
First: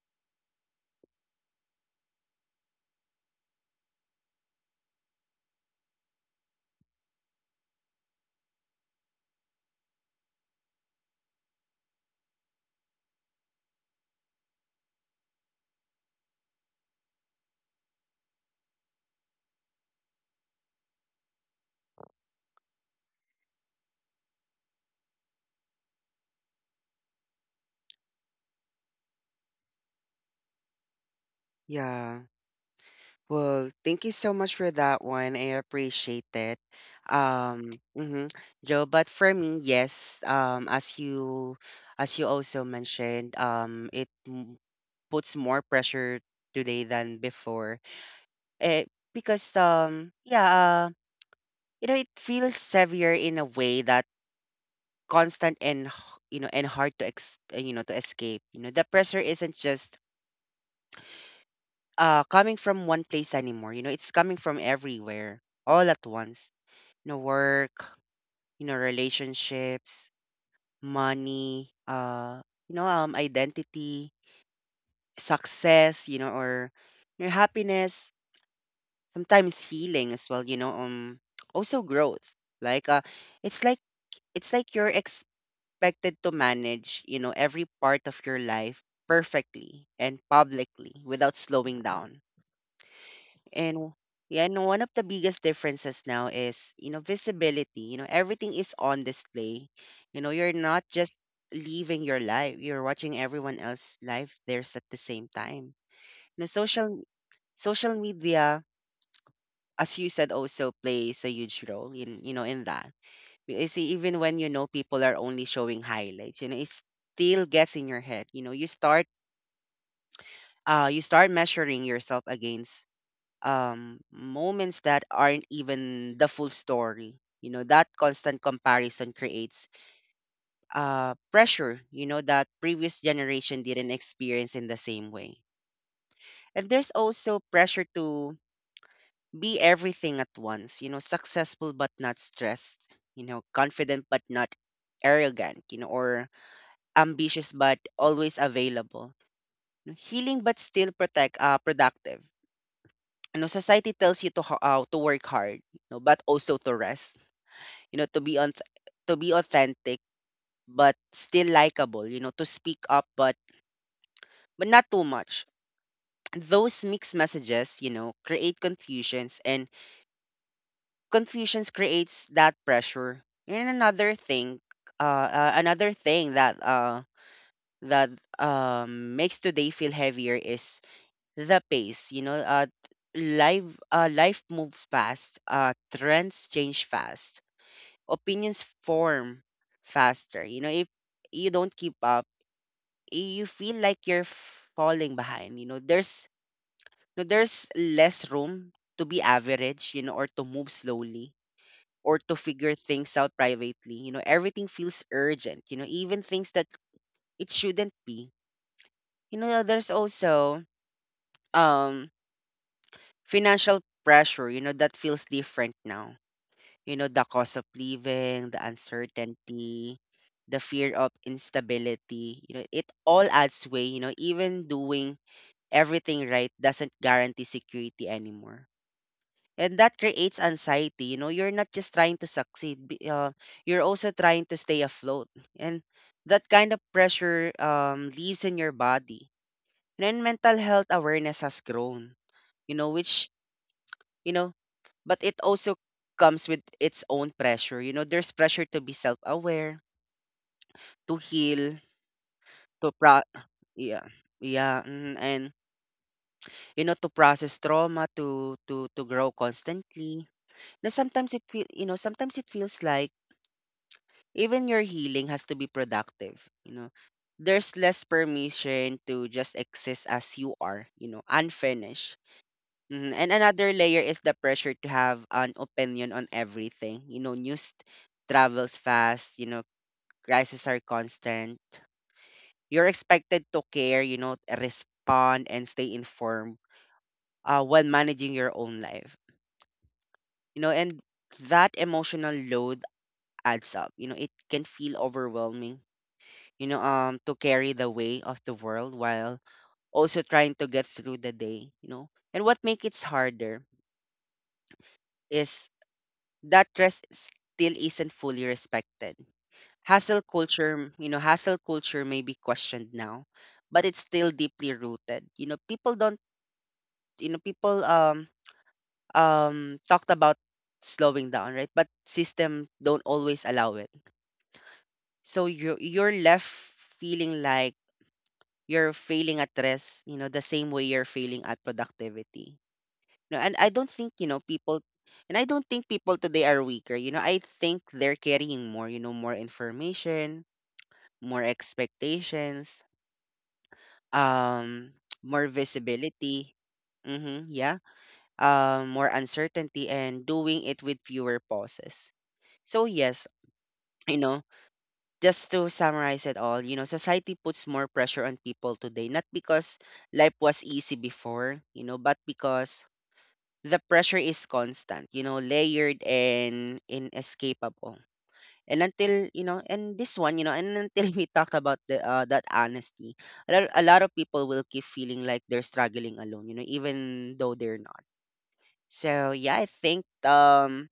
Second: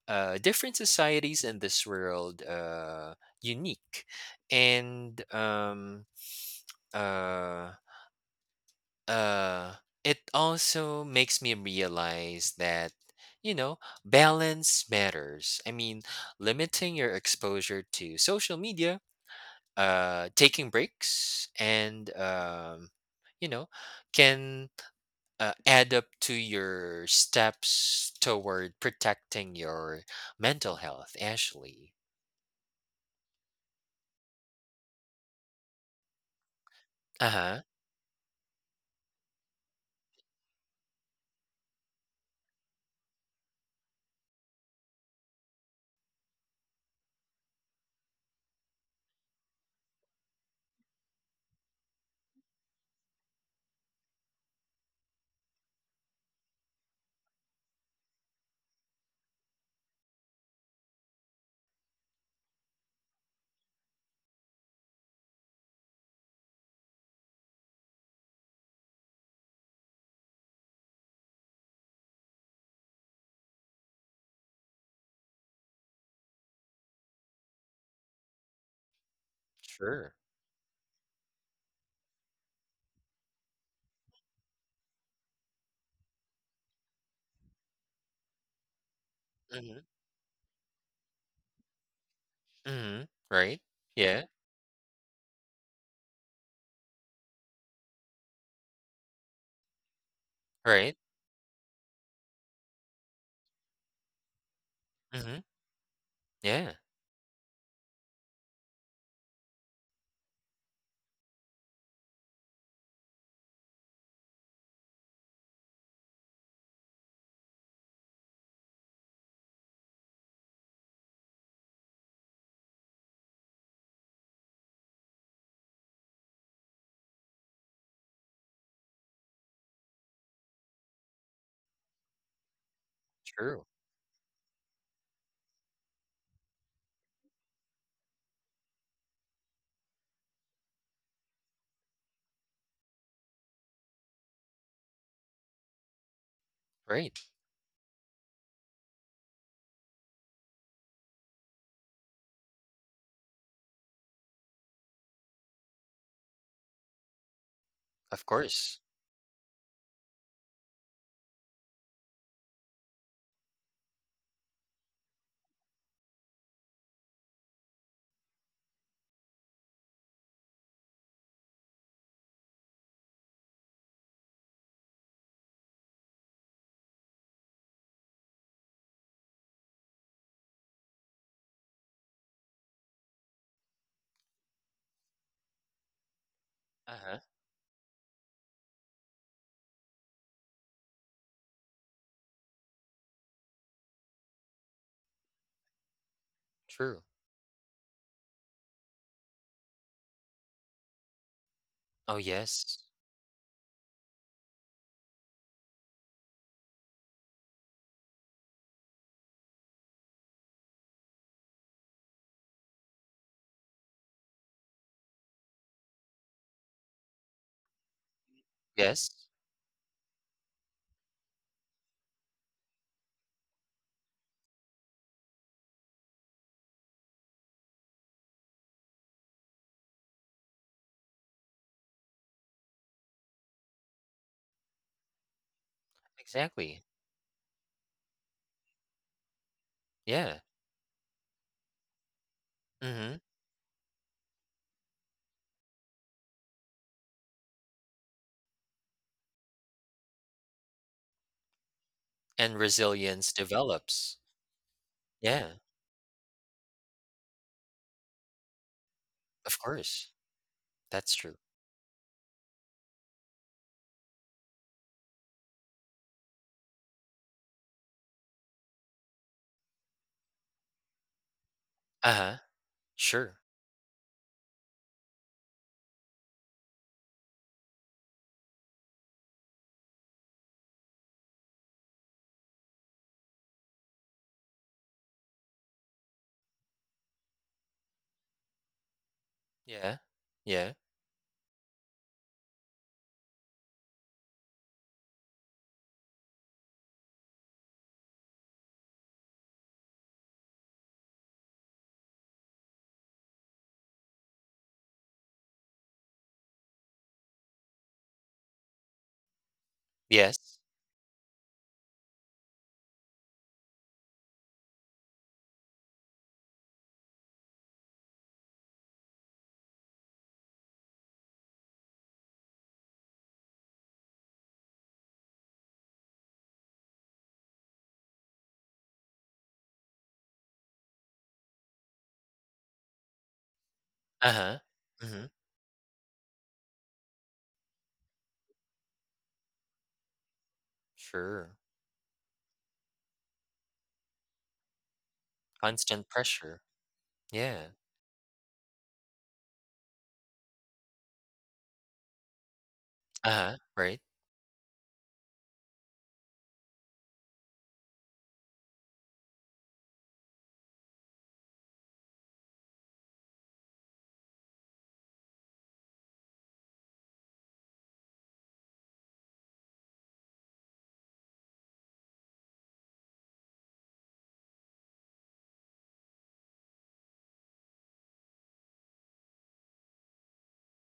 Speaker 2: different societies in this world, unique. And uh uh it also makes me realize that you know balance matters. I mean, limiting your exposure to social media, taking breaks, and you know, can add up to your steps toward protecting your mental health, Ashley.
Speaker 1: Yeah. Well, thank you so much for that one. I appreciate it.
Speaker 2: Uh-huh.
Speaker 1: Um, mhm. Joe, but for me, yes, as you also mentioned, puts more pressure today than before. Eh, because yeah, it feels heavier in a way that constant and hard to to escape. The pressure isn't just coming from one place anymore. It's coming from everywhere, all at once. Work, relationships, money, identity, success, or, happiness, sometimes healing
Speaker 2: Sure.
Speaker 1: as well, *tsk* also growth. Like, it's like it's like you're expected to manage, every part of your life
Speaker 2: Mm-hmm.
Speaker 1: perfectly and publicly without slowing down.
Speaker 2: Mm-hmm. Right.
Speaker 1: And
Speaker 2: Yeah,
Speaker 1: yeah, and one of the biggest differences now is, visibility. Everything is on display. You're not
Speaker 2: right.
Speaker 1: just living your life, you're watching everyone else's life theirs at the same
Speaker 2: Mm-hmm.
Speaker 1: time. You know,
Speaker 2: Yeah.
Speaker 1: social social media, as you said, also plays a huge role in, in that. You see, even when you know people are only showing highlights, it still gets in your head. You start measuring yourself against moments that aren't even the full story. That constant comparison creates pressure, that previous generation
Speaker 2: True.
Speaker 1: didn't experience in the same way. And there's also pressure to be everything at once, successful but not stressed, confident but not arrogant, or
Speaker 2: Right.
Speaker 1: ambitious but always available, healing but still protect productive. Society tells you to work hard, but also to rest. you know to
Speaker 2: Of
Speaker 1: be on
Speaker 2: course.
Speaker 1: to be authentic but still likable. To speak up, but not too much. Those mixed messages, create confusions, and confusions creates that pressure. And another thing that makes today feel heavier is the pace. Life moves fast. Trends change
Speaker 2: Uh-huh.
Speaker 1: fast. Opinions form faster. If you don't keep up, you feel like you're falling behind. There's
Speaker 2: True.
Speaker 1: no, There's less room to be average, or to move slowly
Speaker 2: Oh,
Speaker 1: or to figure
Speaker 2: yes.
Speaker 1: things out privately. Everything feels urgent, even things that it shouldn't be. There's also um financial pressure, that feels different now. The cost of living, the
Speaker 2: Yes.
Speaker 1: uncertainty, the fear of instability, it all adds way, even doing everything right doesn't guarantee security anymore. And that creates anxiety. You know, you're not just trying to succeed, you're also trying to stay afloat. And that kind of
Speaker 2: Exactly.
Speaker 1: pressure lives in your body. And
Speaker 2: Yeah.
Speaker 1: mental health awareness has grown, you know,
Speaker 2: Mm-hmm.
Speaker 1: you know, but it also comes with its own pressure. You know, there's pressure to be self-aware, to heal,
Speaker 2: And
Speaker 1: to pro
Speaker 2: resilience
Speaker 1: yeah.
Speaker 2: develops.
Speaker 1: Yeah, mhm, and
Speaker 2: Yeah.
Speaker 1: you know to process trauma, to grow
Speaker 2: Of course.
Speaker 1: constantly. Now
Speaker 2: That's true.
Speaker 1: sometimes it feels like even your healing has to be productive, you know. There's less permission to just exist as you are, you know, unfinished.
Speaker 2: Uh-huh.
Speaker 1: Mhm. And
Speaker 2: Sure.
Speaker 1: another layer is the pressure to have an opinion on everything. You know, news travels fast, you know, crises are constant. You're expected to care, you know, respond and stay informed while managing your own life.
Speaker 2: Yeah.
Speaker 1: You know,
Speaker 2: Yeah.
Speaker 1: and that emotional load adds up. You know, it can feel overwhelming, you know, to carry the weight of the world while also trying to get through the day, you know. And what makes it harder is that rest still isn't fully respected.
Speaker 2: Yes.
Speaker 1: Hustle culture may be questioned now, but it's still deeply rooted. You know, people talked about slowing down, right? But system don't always allow it. So you're left feeling like you're failing at rest, you know, the same way you're failing at productivity. No,
Speaker 2: Uh-huh. Mm-hmm.
Speaker 1: and I don't think people today are weaker. You know, I think they're carrying more, you know, more information, more
Speaker 2: Sure.
Speaker 1: expectations, um, *tsk* more
Speaker 2: Constant
Speaker 1: visibility.
Speaker 2: pressure.
Speaker 1: Mm-hmm,
Speaker 2: Yeah.
Speaker 1: yeah. More uncertainty and doing it with fewer pauses. So yes,
Speaker 2: Uh-huh. Right.
Speaker 1: you know, just to summarize it all, you know, society puts more pressure on people today, not because life was easy before, you know, but because the pressure is constant, you know, layered and inescapable. And until, you know, and this one, you know, and until *laughs* we talked about the that honesty, a lot of people will keep feeling like they're struggling alone, you know, even though they're not. So yeah, I think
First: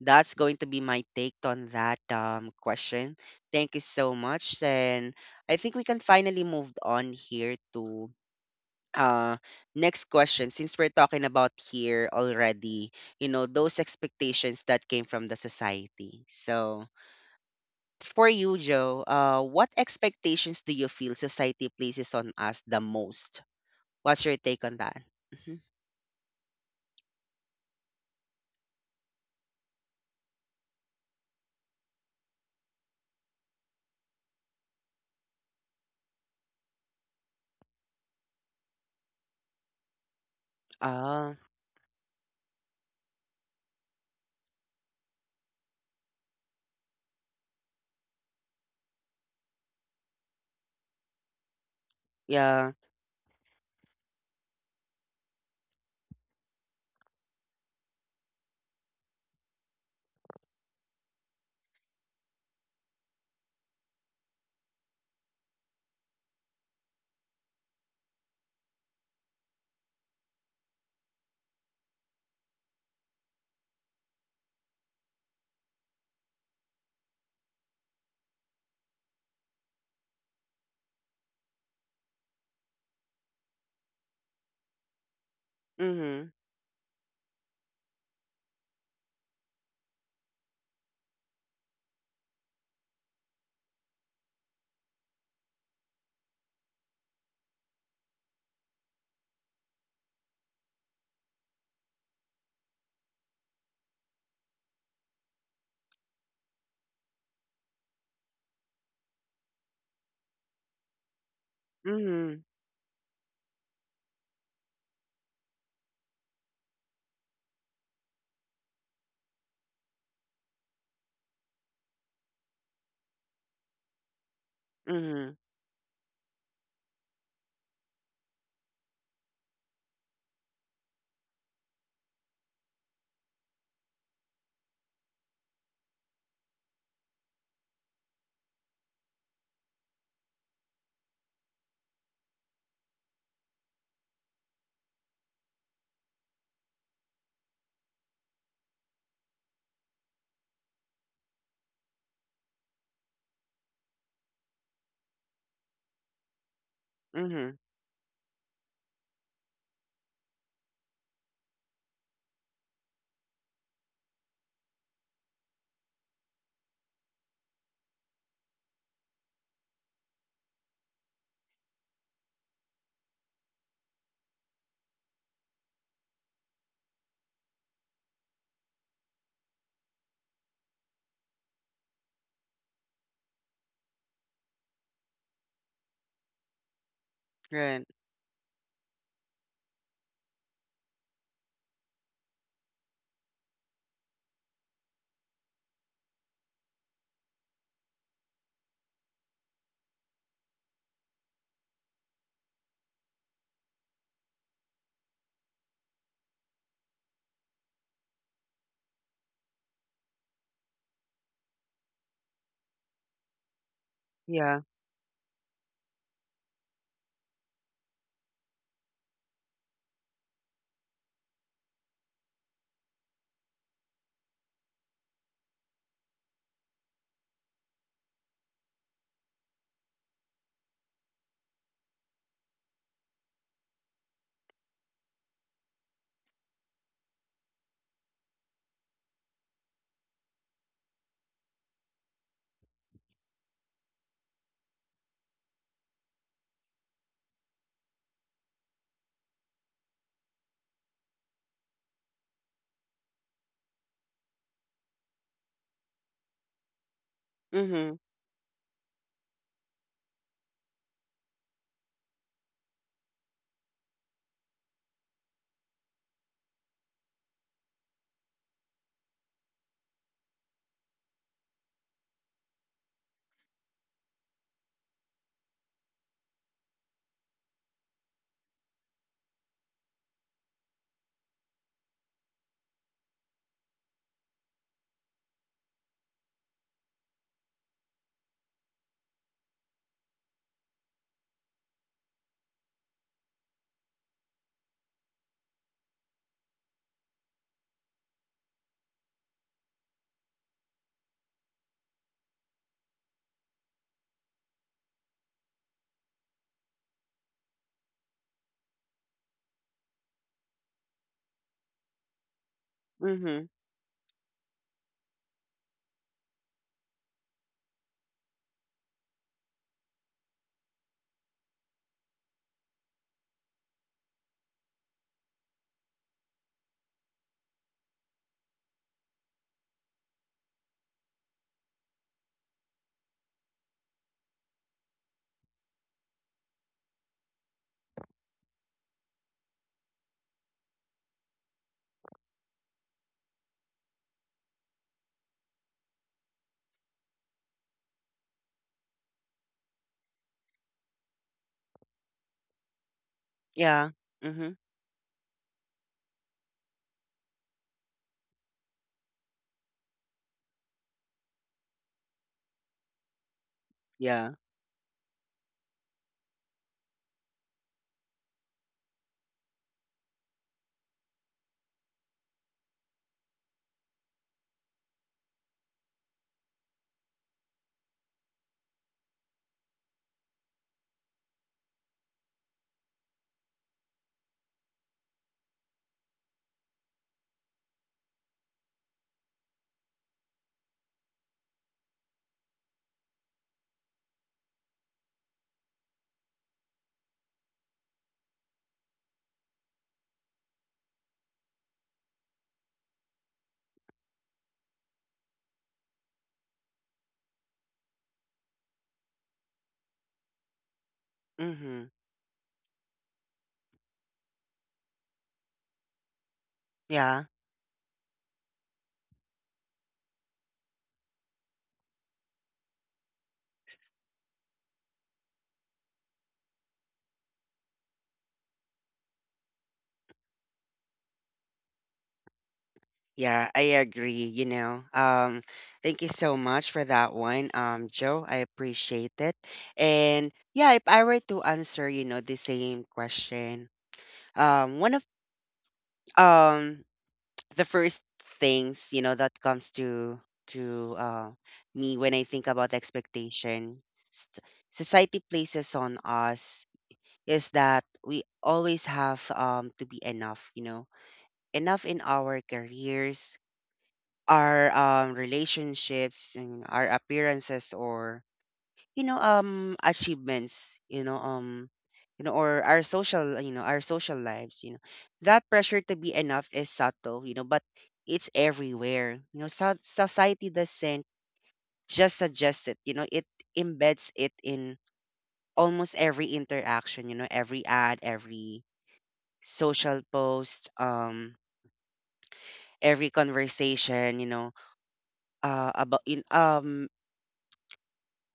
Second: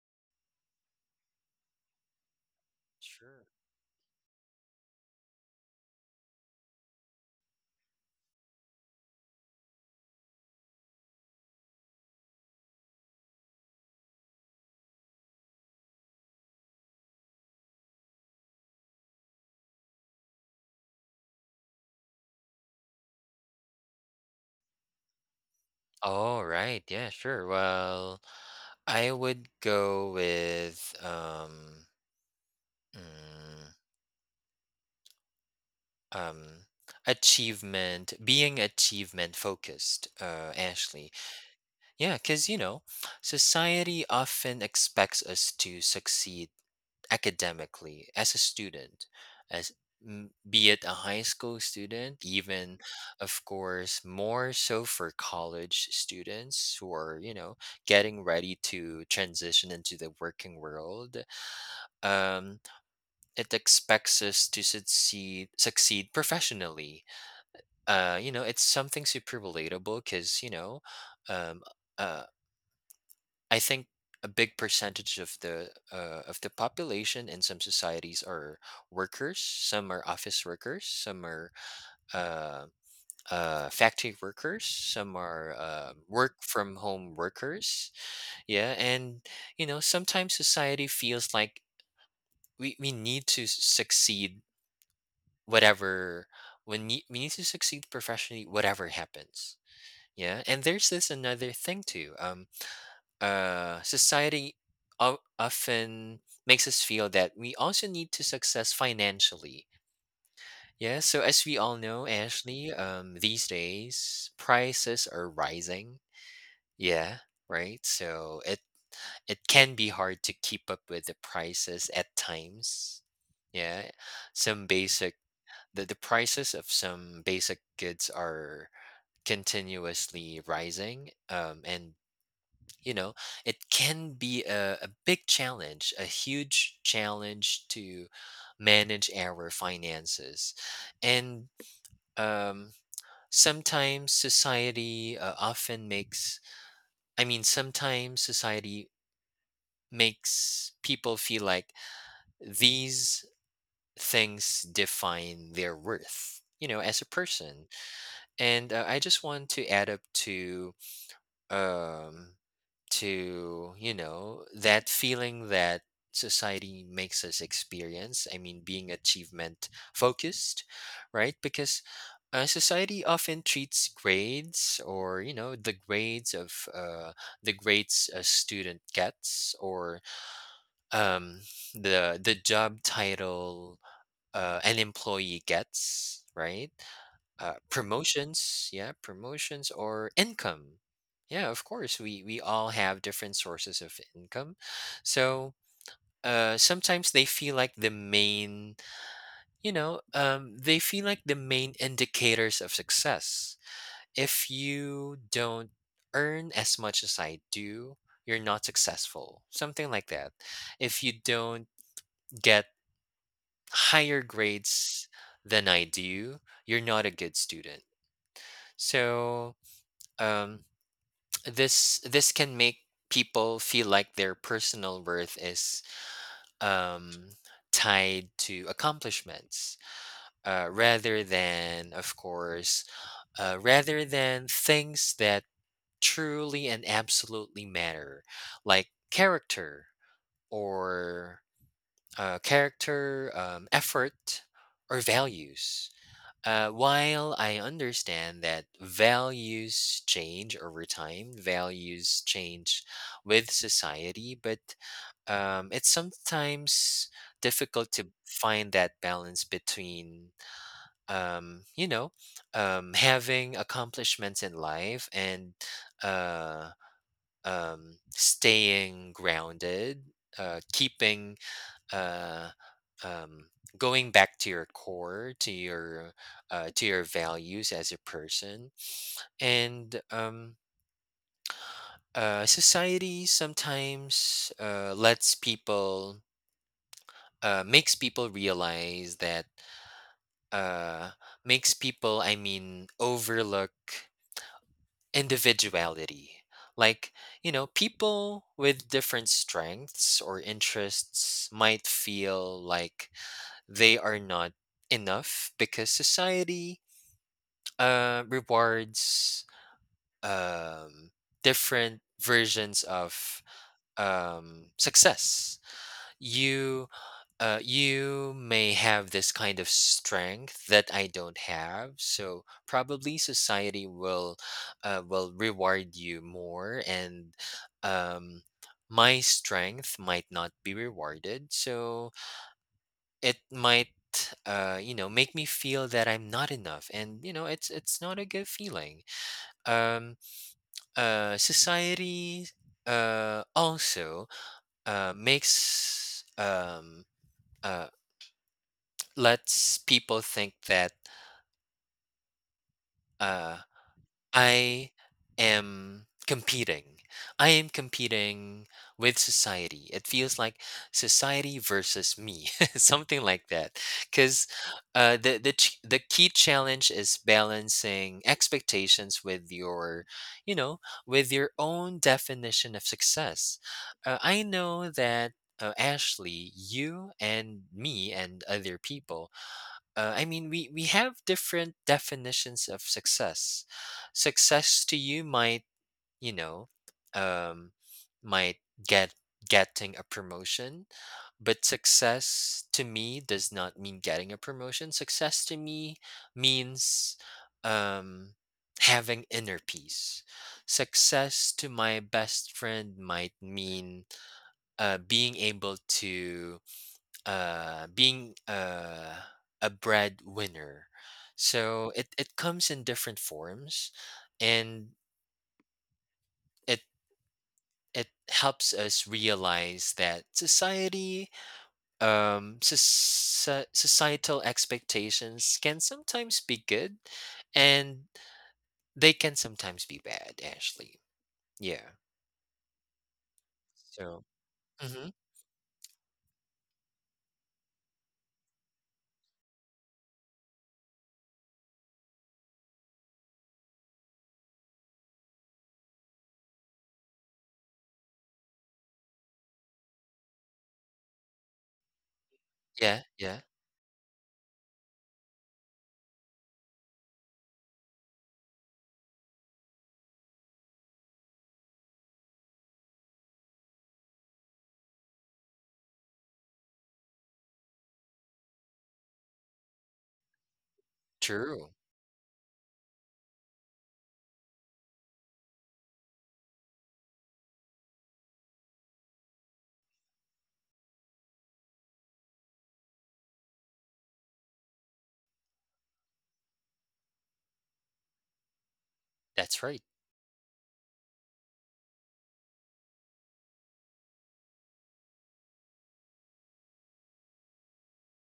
Speaker 1: that's going to be my take on that question.
Speaker 2: Sure.
Speaker 1: Thank you so much. And I think we can finally move on here to uh next question since we're talking about here already, you know, those expectations that came from the society. So for you, Joe, what expectations do you feel society places on us the most? What's your take on that? Mm-hmm.
Speaker 2: All right. Yeah, sure. Well, I would go with mm, um achievement, being achievement focused, Ashley,
Speaker 1: Ah.
Speaker 2: yeah, because you know society often expects us to succeed academically as a student, as be it a high school student,
Speaker 1: Yeah.
Speaker 2: even, of course, more so for college students who are, you know, getting ready to transition into the working world. um it expects us to succeed professionally. You know, it's something super relatable because, you know, um, uh, I think a big percentage of the population in some societies are workers. Some are office workers. Some are uh, factory workers. Some are
Speaker 1: Mm-hmm.
Speaker 2: work from home workers. Yeah, and you know, sometimes society feels like we need to succeed whatever, when we need to succeed professionally whatever happens. Yeah, and there's this another thing too. Society often makes us feel that we also need to success financially. Yeah, so as we all know,
Speaker 1: Mm-hmm.
Speaker 2: Ashley, these days prices are rising. Yeah, right. So it can be hard to keep up with the prices at times. Yeah, some basic
Speaker 1: Mm-hmm.
Speaker 2: the prices of some basic goods are continuously rising, and you know it can be a big challenge, a huge challenge to manage our finances, and um sometimes society often makes I mean sometimes society makes people feel like these things define their worth, you know, as a
Speaker 1: Mm-hmm.
Speaker 2: person. And I just want to add up to um you know that feeling that society makes us experience, I mean being achievement focused, right? Because society often treats grades or, you know, the grades a student gets or um, the job title an employee gets, right? uh,
Speaker 1: Right.
Speaker 2: promotions yeah promotions or income. Yeah, of course we all have different sources of income, so sometimes they feel like they feel like the main indicators of success. If you don't earn as much as I do, you're not successful, something like that. If you don't get higher
Speaker 1: Yeah.
Speaker 2: grades than I do, you're not a good student. So, um, this can make people feel like their personal worth is um, tied to accomplishments, rather than, of course, rather than things that truly and absolutely matter, like character, or character effort or values. While I understand that values change over time, values change with society, but it's sometimes difficult
Speaker 1: Mm-hmm.
Speaker 2: to find that balance between, you know, having accomplishments in life and uh, staying grounded, keeping uh, um, going back to your core, to your values as a person, and society sometimes lets people makes people realize that uh, makes people, I mean, overlook individuality. Like, you know, people with different strengths or interests might feel like they are not enough because society rewards um, different versions of
Speaker 1: Mm-hmm.
Speaker 2: success. You you may have this kind of strength that I don't have, so probably society will reward you more, and um, my strength might not be rewarded. So it might you know make me feel that I'm not enough, and you know it's not a good feeling. um Society also makes uh lets people think that uh
Speaker 1: Yeah. Mm-hmm.
Speaker 2: I am competing. I am competing with society. It feels like society versus me, *laughs* something like that.
Speaker 1: Yeah.
Speaker 2: Because the key challenge is balancing expectations with your, you know, with your own definition of success. I know that. Ashley, you and me and other people, I mean, we have different definitions of success. Success to you might, you know, um, might get getting a promotion, but success to me does not mean getting a promotion. Success to me means um, having inner peace. Success to my best friend might mean being able to being a breadwinner.
Speaker 1: Mm-hmm.
Speaker 2: So it comes in different forms, and it
Speaker 1: Yeah.
Speaker 2: it helps us realize that society societal expectations can sometimes be good and they can sometimes be bad, actually. Yeah,
Speaker 1: Yeah, I
Speaker 2: so.
Speaker 1: agree, you know.
Speaker 2: Hmm.
Speaker 1: Thank you so much for that one, Joe. I appreciate it. And yeah, if I were to answer, you know, the same question, one of um the first things, you know, that comes to to uh, me when I think about
Speaker 2: Yeah, yeah.
Speaker 1: expectation st- society places on us is that we always have to be enough, you know, enough in our careers, our relationships and our appearances, or you know, um, achievements, you know, um,
Speaker 2: True.
Speaker 1: you know, or our social, you know, our social lives, you know, that pressure to be enough is subtle, you know, but it's everywhere. You know, so- society doesn't just suggest it, you know, it embeds it in almost every interaction, you know, every ad, every
Speaker 2: That's right.
Speaker 1: social post, um, every conversation, you know, uh about in um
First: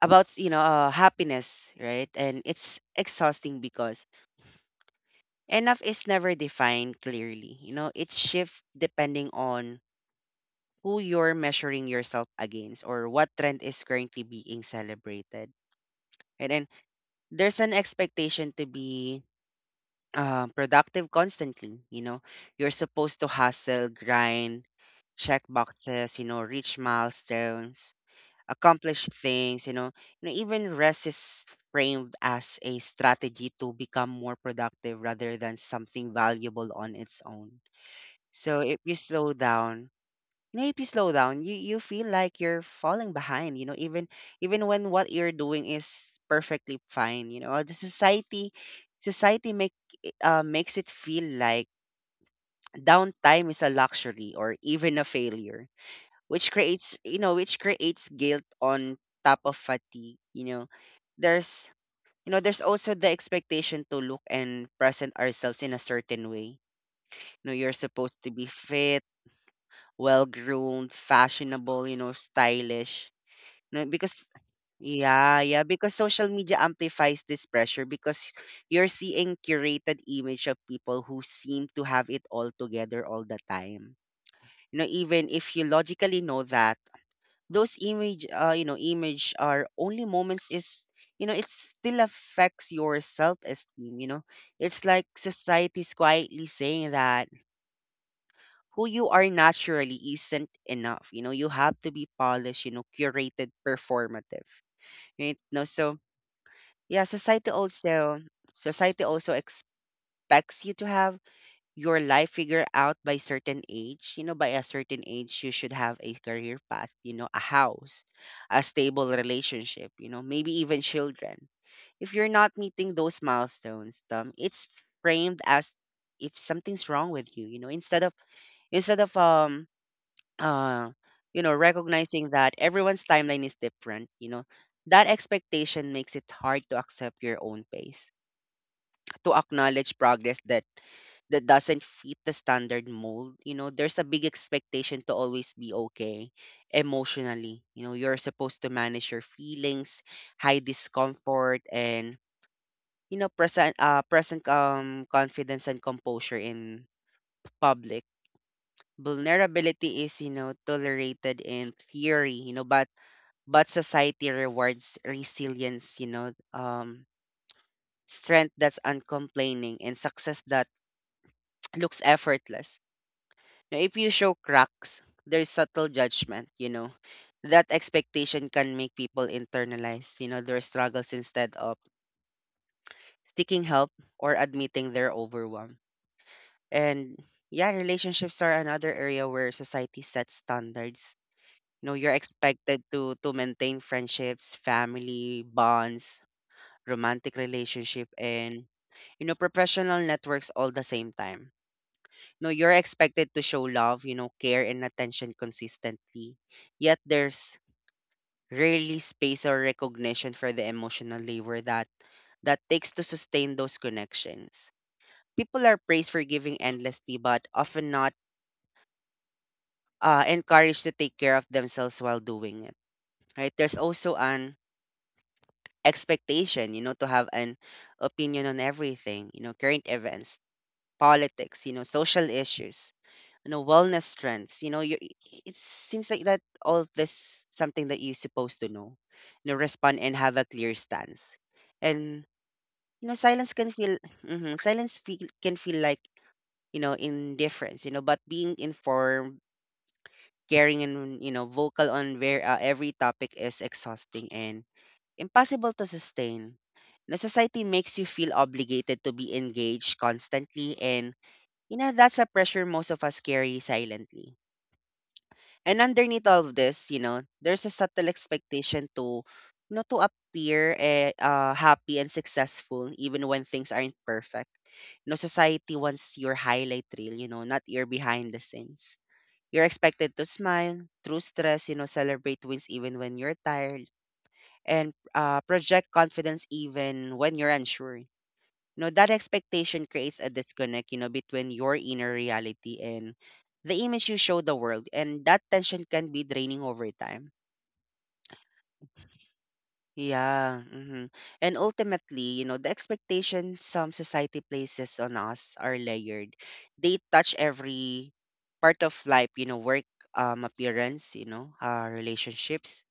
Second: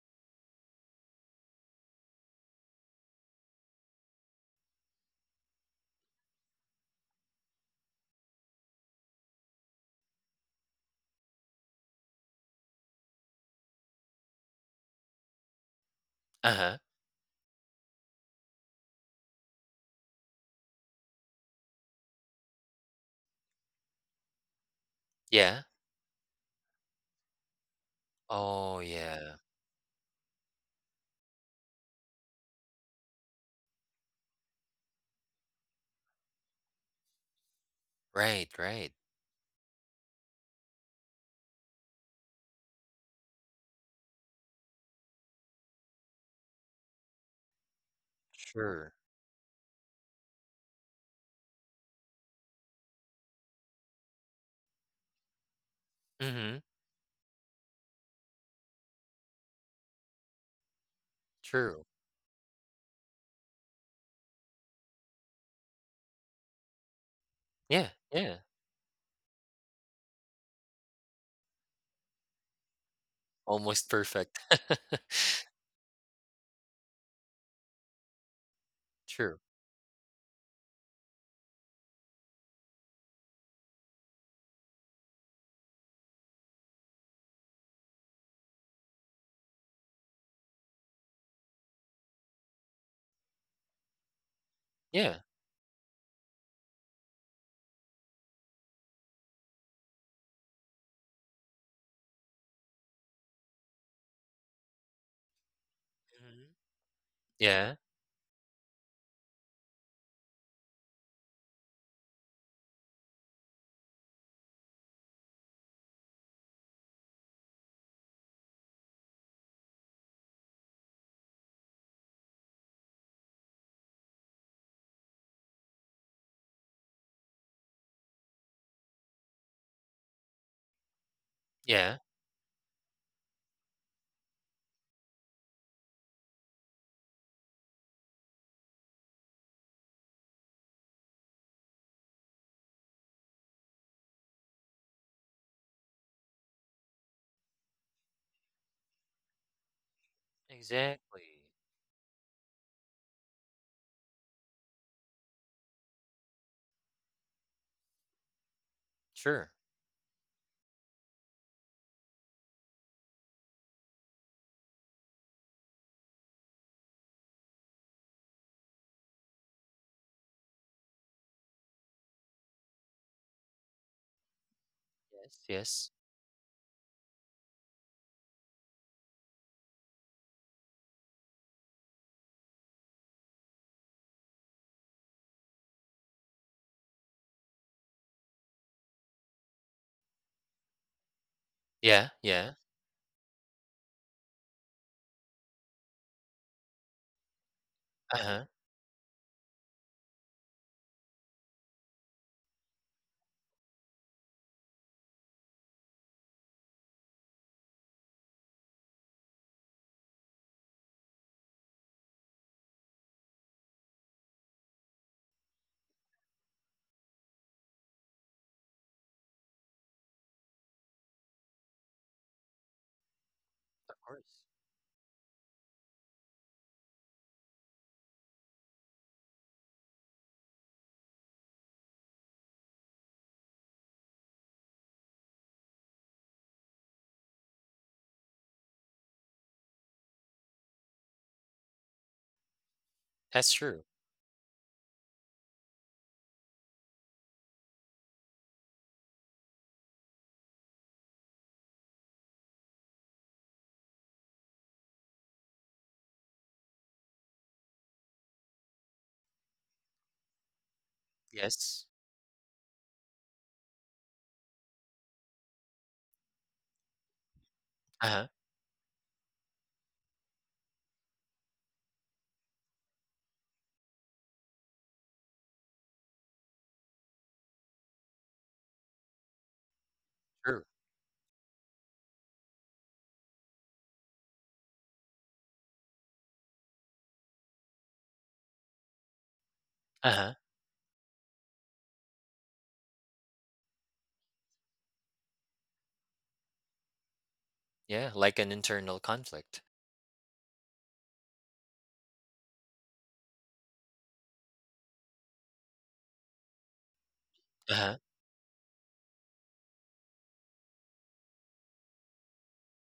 Speaker 1: about, you know, happiness, right? And it's exhausting because enough is never defined clearly. You know, it shifts depending on who you're measuring yourself against or what trend is currently being celebrated. And then
Speaker 2: Uh-huh.
Speaker 1: there's an expectation to be productive constantly. You know, you're supposed to hustle, grind, check
Speaker 2: Yeah.
Speaker 1: boxes, you know, reach milestones,
Speaker 2: Oh,
Speaker 1: accomplish
Speaker 2: yeah.
Speaker 1: things, you know. You know, even rest is framed as a strategy to become more productive rather than something valuable on its own.
Speaker 2: Right,
Speaker 1: So if
Speaker 2: right.
Speaker 1: you slow down, you know, if you slow down, you feel like you're falling behind, you know, even even when what you're doing is perfectly fine, you know. The society
Speaker 2: Sure.
Speaker 1: society make makes it feel like downtime is a luxury or even a failure, which
Speaker 2: Mhm.
Speaker 1: creates, you know, which creates guilt on top of fatigue. You know, there's,
Speaker 2: True.
Speaker 1: you know, there's also the expectation to look and present ourselves in a certain way. You know, you're
Speaker 2: Yeah,
Speaker 1: supposed to
Speaker 2: yeah.
Speaker 1: be fit, well groomed, fashionable, you know, stylish, you know,
Speaker 2: Almost
Speaker 1: because
Speaker 2: perfect. *laughs*
Speaker 1: yeah yeah because social media amplifies this pressure because you're seeing
Speaker 2: True.
Speaker 1: curated image of people who seem to have it all together all the time. You know, even if you logically know that those image you know, image are only moments is, you know, it still affects your self-esteem. You know, it's like
Speaker 2: Yeah.
Speaker 1: society's quietly saying that who you are naturally isn't enough. You know, you have to be polished, you know, curated, performative, right? No, so
Speaker 2: Mhm.
Speaker 1: yeah,
Speaker 2: Yeah,
Speaker 1: society also expects you to have your life figured out by certain age. You know, by a certain age you should have a career path, you know, a house, a stable relationship, you know, maybe even children. If you're not meeting those milestones, um, it's framed as if something's wrong with you. You know, instead of uh you know,
Speaker 2: yeah.
Speaker 1: recognizing that everyone's timeline is different, you know, that expectation makes it hard to accept your own pace, to acknowledge progress that doesn't fit the standard mold. You know, there's a big expectation to always be okay emotionally. You know, you're supposed to manage your feelings, high
Speaker 2: Exactly.
Speaker 1: discomfort, and you know, present confidence and composure in public.
Speaker 2: Sure.
Speaker 1: Vulnerability is, you know, tolerated in theory, you know, but society rewards resilience, you know, um, strength that's uncomplaining and success that looks effortless. Now, if you show cracks,
Speaker 2: Yes,
Speaker 1: there's subtle
Speaker 2: yes.
Speaker 1: judgment, you know. That expectation can make people internalize, you know, their struggles instead of seeking help or admitting they're overwhelmed. And yeah, relationships are another area where society sets standards. You know,
Speaker 2: Yeah,
Speaker 1: you're
Speaker 2: yeah.
Speaker 1: expected to to maintain friendships, family, bonds, romantic relationship,
Speaker 2: Uh-huh.
Speaker 1: and you know, professional networks all the same time. No, you're expected to show love, you know, care and attention consistently. Yet there's rarely space or recognition for the emotional labor that takes to sustain those connections. People are praised for giving endlessly, but often not encouraged to take care of themselves while doing it. Right? There's
Speaker 2: Of
Speaker 1: also
Speaker 2: course.
Speaker 1: an expectation, you know, to have an opinion on everything, you know, current events, politics, you know, social issues, you know, wellness trends, you know, you, it seems like that all this something that you're supposed to know, you know, respond and have a clear stance. And, you know,
Speaker 2: That's
Speaker 1: silence can
Speaker 2: true.
Speaker 1: feel, can feel like, you know, indifference. You know, but being informed, caring, and you know, vocal on where every topic is exhausting and impossible to sustain. The society makes you feel obligated to be engaged constantly. And you
Speaker 2: Yes.
Speaker 1: know, that's a pressure most of us carry silently. And underneath all of this, you know, there's a subtle
Speaker 2: Uh-huh.
Speaker 1: expectation to, you know, to appear happy and successful even when things aren't perfect. You know, society wants your highlight reel, you know, not your behind the scenes. You're expected to
Speaker 2: True.
Speaker 1: smile through stress, you know, celebrate wins even when you're tired, and project confidence even when you're unsure. You know, that expectation creates a
Speaker 2: Uh-huh.
Speaker 1: disconnect, you know, between your inner reality and the image you show the world, and that tension can be draining over time.
Speaker 2: Yeah, like an internal conflict.
Speaker 1: Yeah. Hmm. And ultimately, you know, the expectations some society places on us are layered. They touch
Speaker 2: Uh-huh.
Speaker 1: every part of life, you know, work, um, appearance, you know, uh, relationships,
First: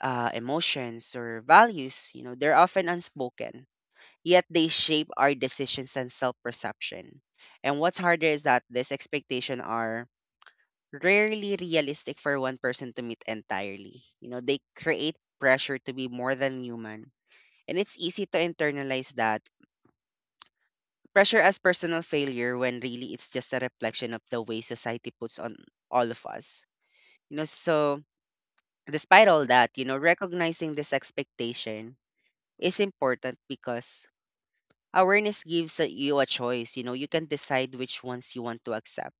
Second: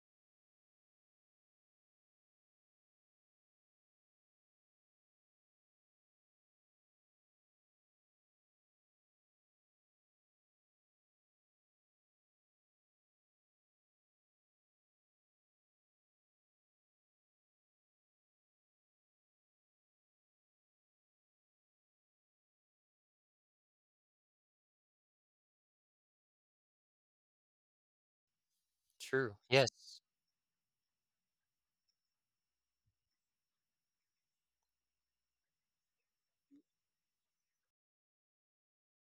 Speaker 1: uh, emotions, or values. You know, they're often unspoken, yet they shape our decisions and self-perception. And what's harder is that these expectations are rarely realistic for one person to meet entirely. You know, they create pressure to be more than human. And it's easy to internalize that pressure as personal failure when really it's just a reflection of the way society puts on all of us. You know, so despite
Speaker 2: True.
Speaker 1: all that, you know,
Speaker 2: Yes.
Speaker 1: recognizing this expectation is important because awareness gives you a choice. You know, you can decide which ones you want to accept,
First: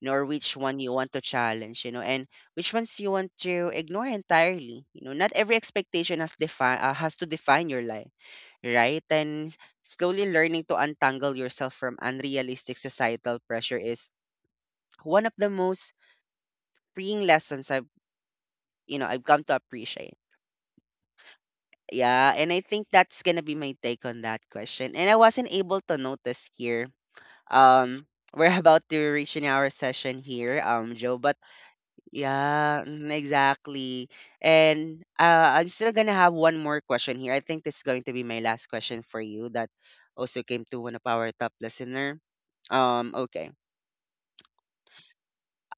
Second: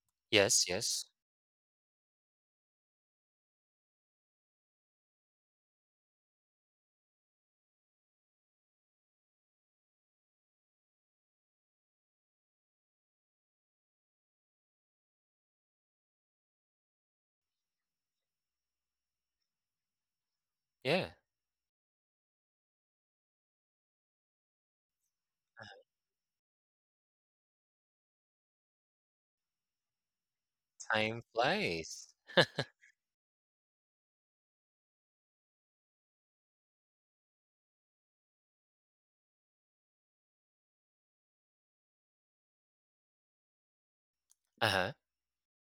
Speaker 1: you know, or which
Speaker 2: Yes,
Speaker 1: one you
Speaker 2: yes.
Speaker 1: want to challenge, you know, and which ones you want to ignore entirely. You know, not every expectation has to define your life, right? And slowly learning to untangle yourself from unrealistic societal pressure is one of the most freeing lessons I've you know, I've come to appreciate.
Speaker 2: Yeah.
Speaker 1: Yeah, and I think that's gonna be my take on that question. And I wasn't able to notice here. Um, we're about to reach in our session here, Joe.
Speaker 2: Time
Speaker 1: But
Speaker 2: flies.
Speaker 1: yeah, exactly. And I'm still gonna have one more question here. I think this is going to be my last question for you. That also came to one of our top listener. Okay.
Speaker 2: Uh-huh.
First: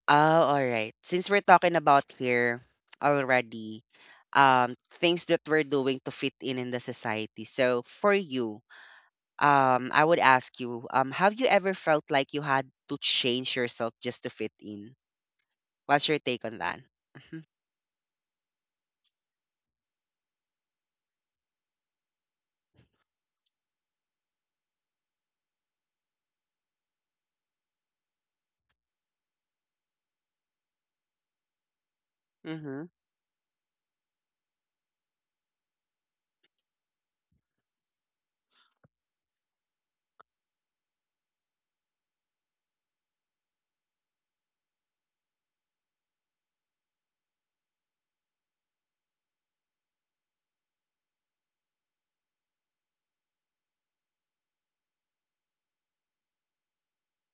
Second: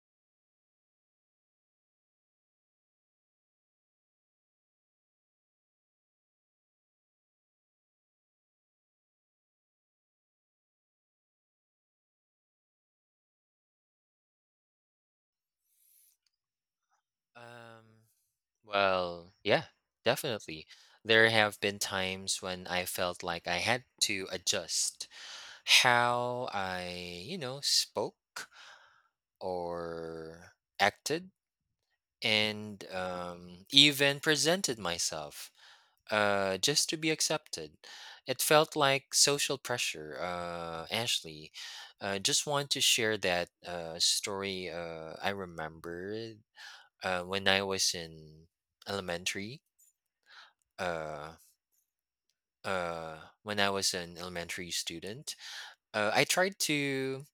Speaker 1: Oh, all right. Since we're talking about here already, um, things that we're doing to fit in the society. So for you, I would ask you, have you ever felt like you had to change yourself just to fit in? What's your take on that? Mhm.
Speaker 2: Um Well, yeah, definitely. There have been times when I felt like I had to adjust how I, you know, spoke or acted, and
Speaker 1: Mhm.
Speaker 2: even presented myself, just to be accepted. It felt like social pressure, Ashley. Just want to share that story. I remember when I was in elementary. Uh, uh, when I was an elementary student. I tried to.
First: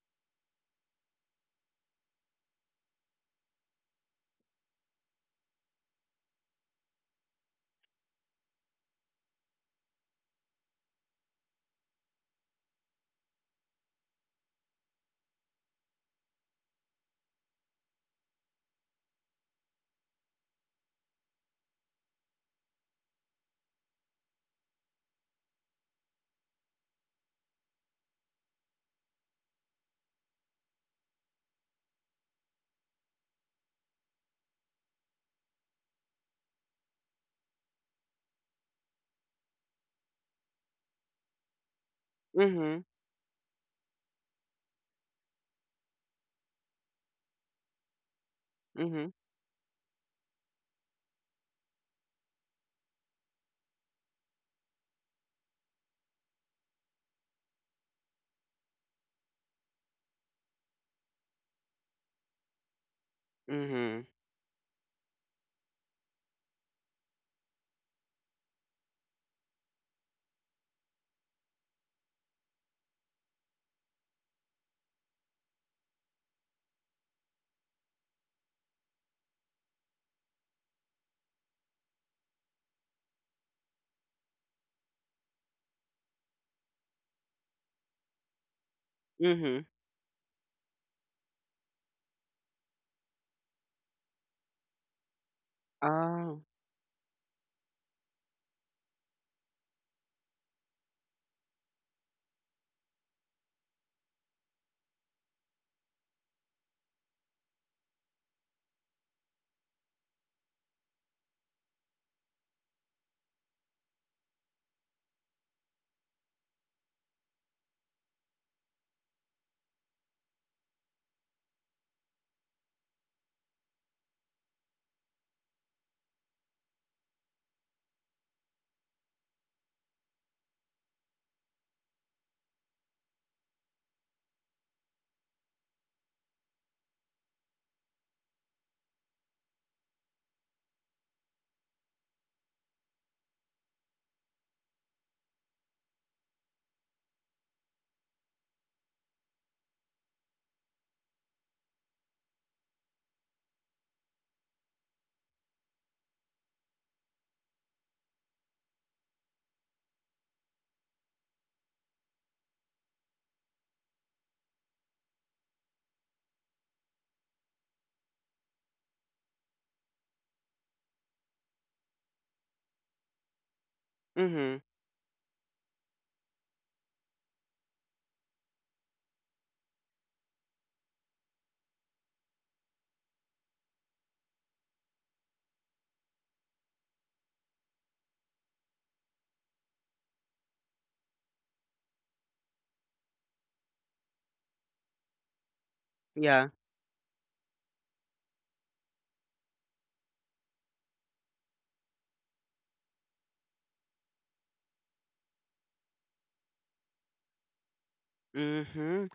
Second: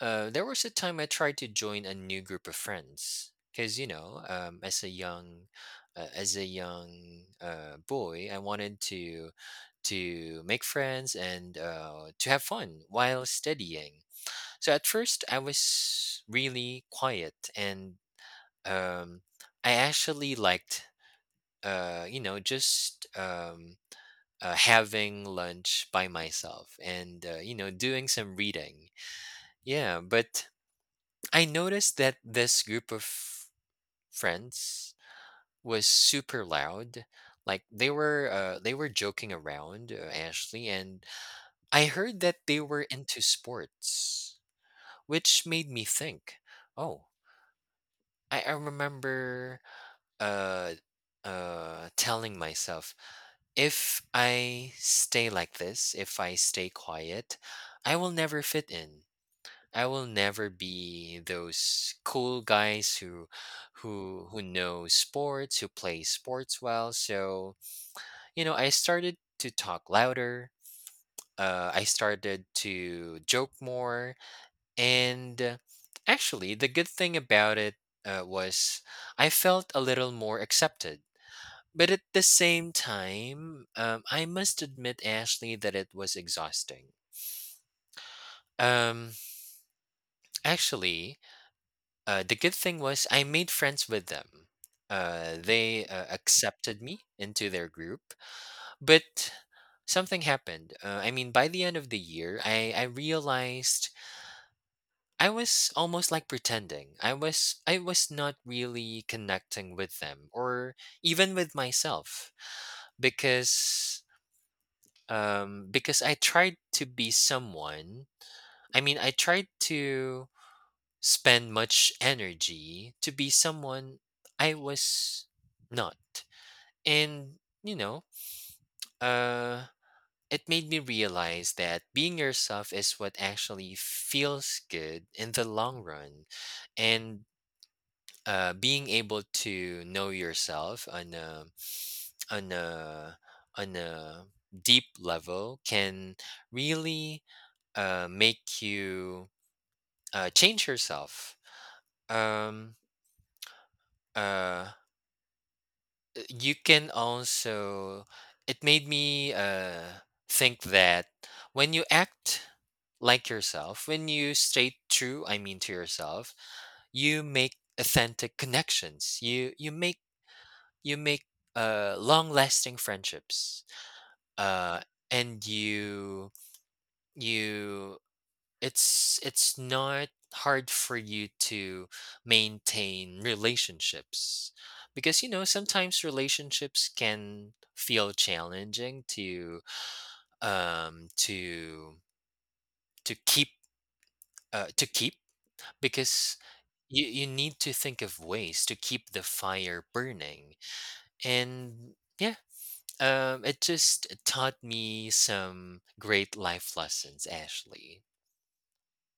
Speaker 2: There was a time I tried to join a new group of friends because, you know, as a young boy, I wanted to make friends and to have fun while studying. So at first, I was really quiet, and um, I actually liked, you know, just. Having lunch by myself and you know doing some reading. Yeah, but I noticed that this group of friends was super loud. Like they were joking around, Ashley, and I heard that they were
Speaker 1: Mhm.
Speaker 2: into sports, which made me think, oh, I
Speaker 1: Mhm.
Speaker 2: remember uh telling myself, if I stay like this, if I stay quiet, I will never fit in. I will never be those cool guys who
Speaker 1: Mhm.
Speaker 2: who know sports, who play sports well. So, you know, I started to talk louder. I started to joke more, and actually the good thing about it was I felt a little more accepted, but at the same time, I must admit, Ashley, that it was exhausting. Um,
Speaker 1: Mhm.
Speaker 2: actually, the good thing was I made friends with them. They
Speaker 1: Oh.
Speaker 2: accepted me into their group, but something happened. I mean, by the end of the year, I realized I was almost like pretending. I was not really connecting with them or even with myself, because because I tried to be someone. I mean, I tried to spend much energy to be someone I was not. And, you know, uh, it made me realize that being yourself is what actually feels good in the long run. And being able to know yourself on a, on a, on a deep level can really make you change yourself. Um, uh, you can also, it made me think that when you act like yourself, when you stay true, I mean, to yourself, you make authentic connections. You make long lasting friendships.
Speaker 1: Mhm.
Speaker 2: Uh, and you it's not hard for you to maintain relationships, because you know sometimes relationships can feel challenging to um to to keep, to keep, because
Speaker 1: Yeah.
Speaker 2: you need to think of ways to keep the fire burning, and yeah, it just taught me some great life lessons, Ashley.
Speaker 1: Mhm.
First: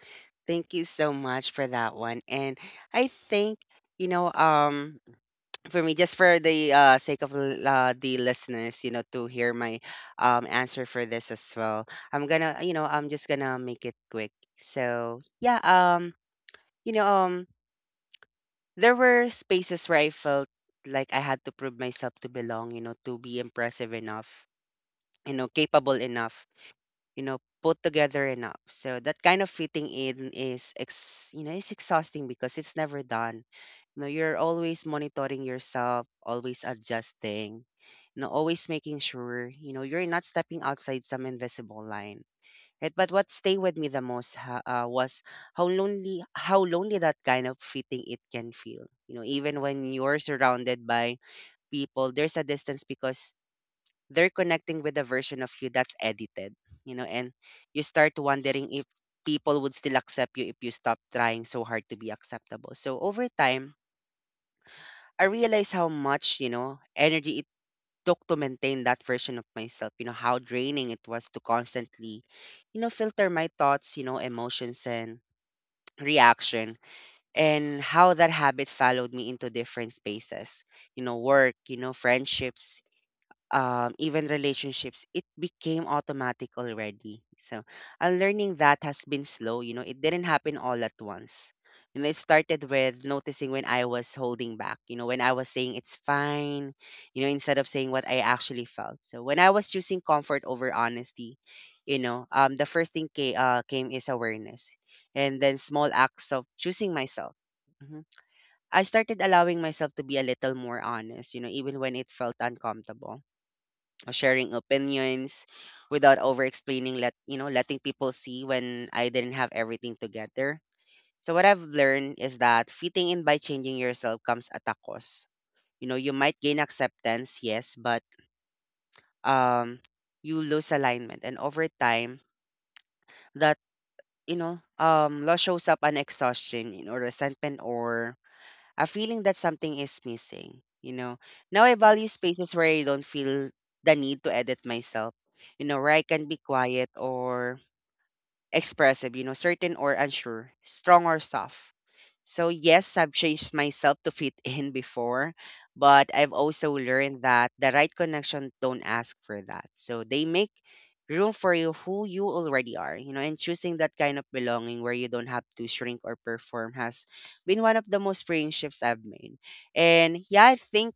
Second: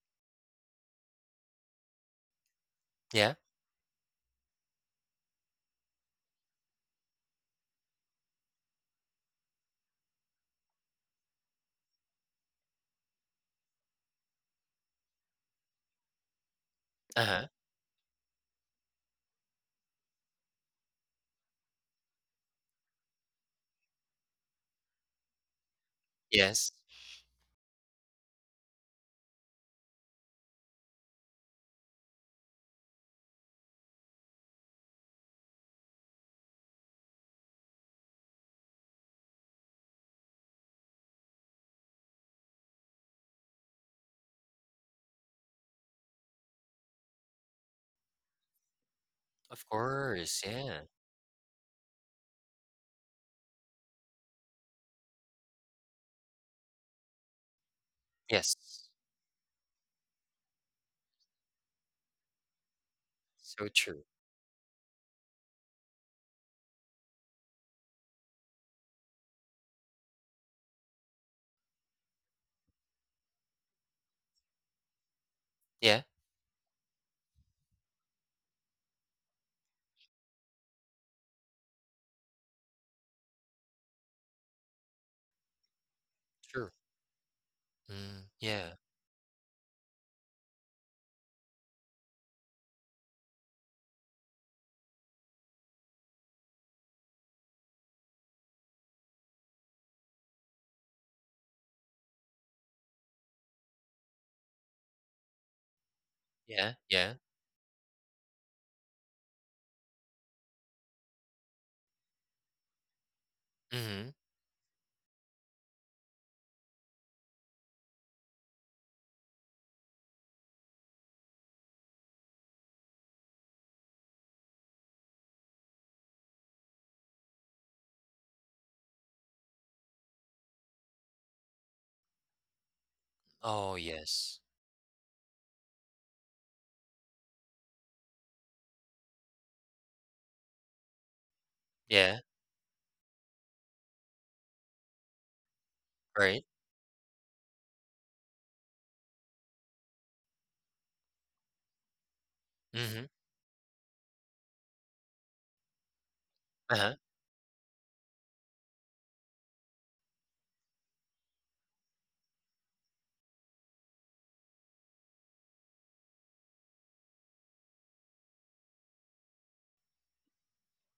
Speaker 1: Thank you so much for that one. And I
Speaker 2: Yeah.
Speaker 1: think you know, for me, just for the sake of the listeners, you know, to hear my answer for this as well, I'm gonna, you know, I'm just gonna make it quick. So yeah. You know,
Speaker 2: Uh-huh.
Speaker 1: there were spaces where I felt like I had to prove myself to belong, you know, to be impressive enough, you know, capable enough,
Speaker 2: Yes.
Speaker 1: you know, put together enough. So that kind of fitting in is, you know, it's exhausting because it's never done. You know, you're always monitoring yourself, always adjusting, you know, always making sure, you know, you're not stepping outside some invisible line. Right, but what stayed with me the most was how lonely that kind of fitting it can feel. You know, even
Speaker 2: Of
Speaker 1: when you're
Speaker 2: course. Yeah.
Speaker 1: surrounded by people, there's a distance because they're connecting with a version of you that's edited. You know, and you start
Speaker 2: Yes.
Speaker 1: wondering if people would still accept you if you stop trying so hard to be acceptable. So over
Speaker 2: So
Speaker 1: time,
Speaker 2: true.
Speaker 1: I realized how much you know energy took to maintain that version of myself, you know, how draining it was to constantly, you know, filter my thoughts, you know, emotions and *tsk*
Speaker 2: Yeah,
Speaker 1: reaction, and how that habit followed me into different spaces, you know, work, you know, friendships, even relationships, it became automatic
Speaker 2: true.
Speaker 1: already. So, and
Speaker 2: Mm,
Speaker 1: learning
Speaker 2: yeah,
Speaker 1: that has been slow. You know, it didn't happen all at once. You know, it started with noticing when I was holding back. You know, when I was saying it's fine. You know, instead of saying what I actually felt. So when I was choosing comfort over honesty, you know, the first thing came is awareness, and then small acts of
Speaker 2: yeah,
Speaker 1: choosing
Speaker 2: yeah.
Speaker 1: myself. Mhm. I started allowing myself to be a little more honest. You know, even when it felt uncomfortable
Speaker 2: Mhm.
Speaker 1: sharing opinions without over explaining, let you know, letting people see when I didn't have everything together. So what I've learned is that fitting in by changing yourself comes at a cost. You know, you might gain acceptance, yes, but um you lose alignment and over time that
Speaker 2: Oh,
Speaker 1: you
Speaker 2: yes.
Speaker 1: know loss shows up an exhaustion you know, resentment or a feeling that something is missing, you know. Now I value
Speaker 2: Yeah,
Speaker 1: spaces where I don't feel the need to edit myself, you know, where I can be
Speaker 2: right.
Speaker 1: quiet or expressive, you know, certain or unsure, strong or soft. So, yes,
Speaker 2: Mhm.
Speaker 1: I've changed myself to fit in before, but I've also
Speaker 2: Uh-huh.
Speaker 1: learned that the right connection don't ask for that. So, they make room for you who you already are, you know, and choosing that kind of belonging where you don't have to shrink or perform has been one of the most freeing shifts I've made. And yeah, I think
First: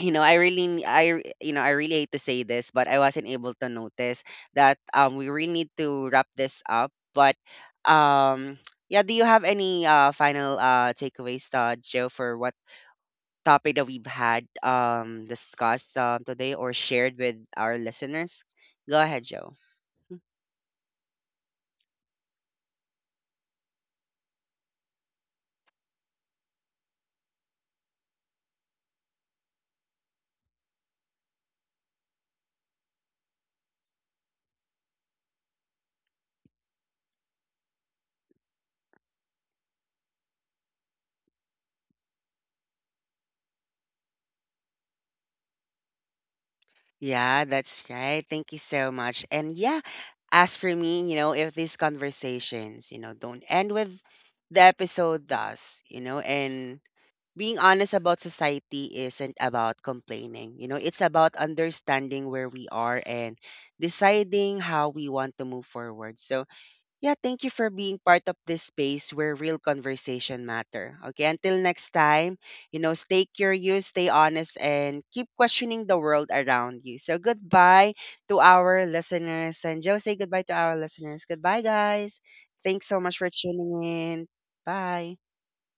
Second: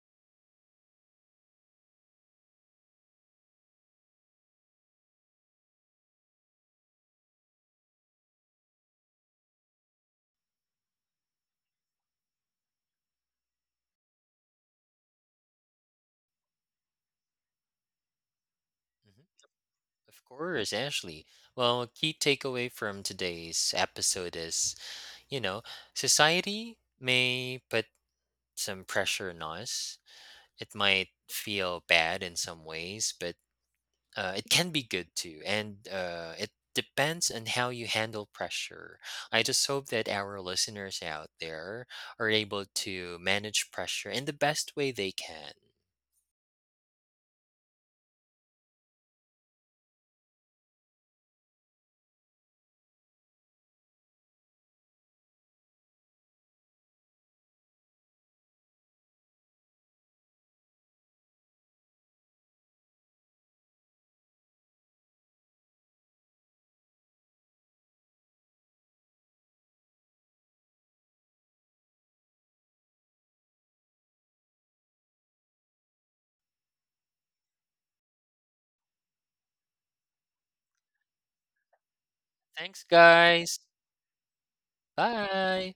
Speaker 1: you know I really n- I r- you know I really hate to say this but I wasn't able to notice that we really need to wrap this up but um *tsk* yeah, do you have any final takeaways, Joe, for what topic that we've had discussed today or shared with our listeners? Go ahead,
Speaker 2: Mhm.
Speaker 1: Joe.
Speaker 2: Of course, Ashley. Well, a key takeaway from today's episode is, you know, society may put some pressure on us. It might feel bad in some ways, but it can be good too, and it depends on how you handle pressure. I just hope that our listeners out there are able to manage pressure in the best way they can.
Speaker 1: Yeah, that's right. Thank you so much. And yeah, as for me, you know, if these conversations, you know, don't end with the episode does, you know, and being honest about society isn't about complaining. You know, it's about understanding where we are and deciding how we want to move forward. So, yeah, thank you for being part of this space where real conversation matter. Okay, until next time, you know, stay curious, stay honest, and keep questioning the world around you. So, goodbye to our listeners. And Joe, say goodbye to our listeners. Goodbye, guys.
Speaker 2: Thanks,
Speaker 1: Thanks so much for
Speaker 2: guys.
Speaker 1: tuning in. Bye.
Speaker 2: Bye.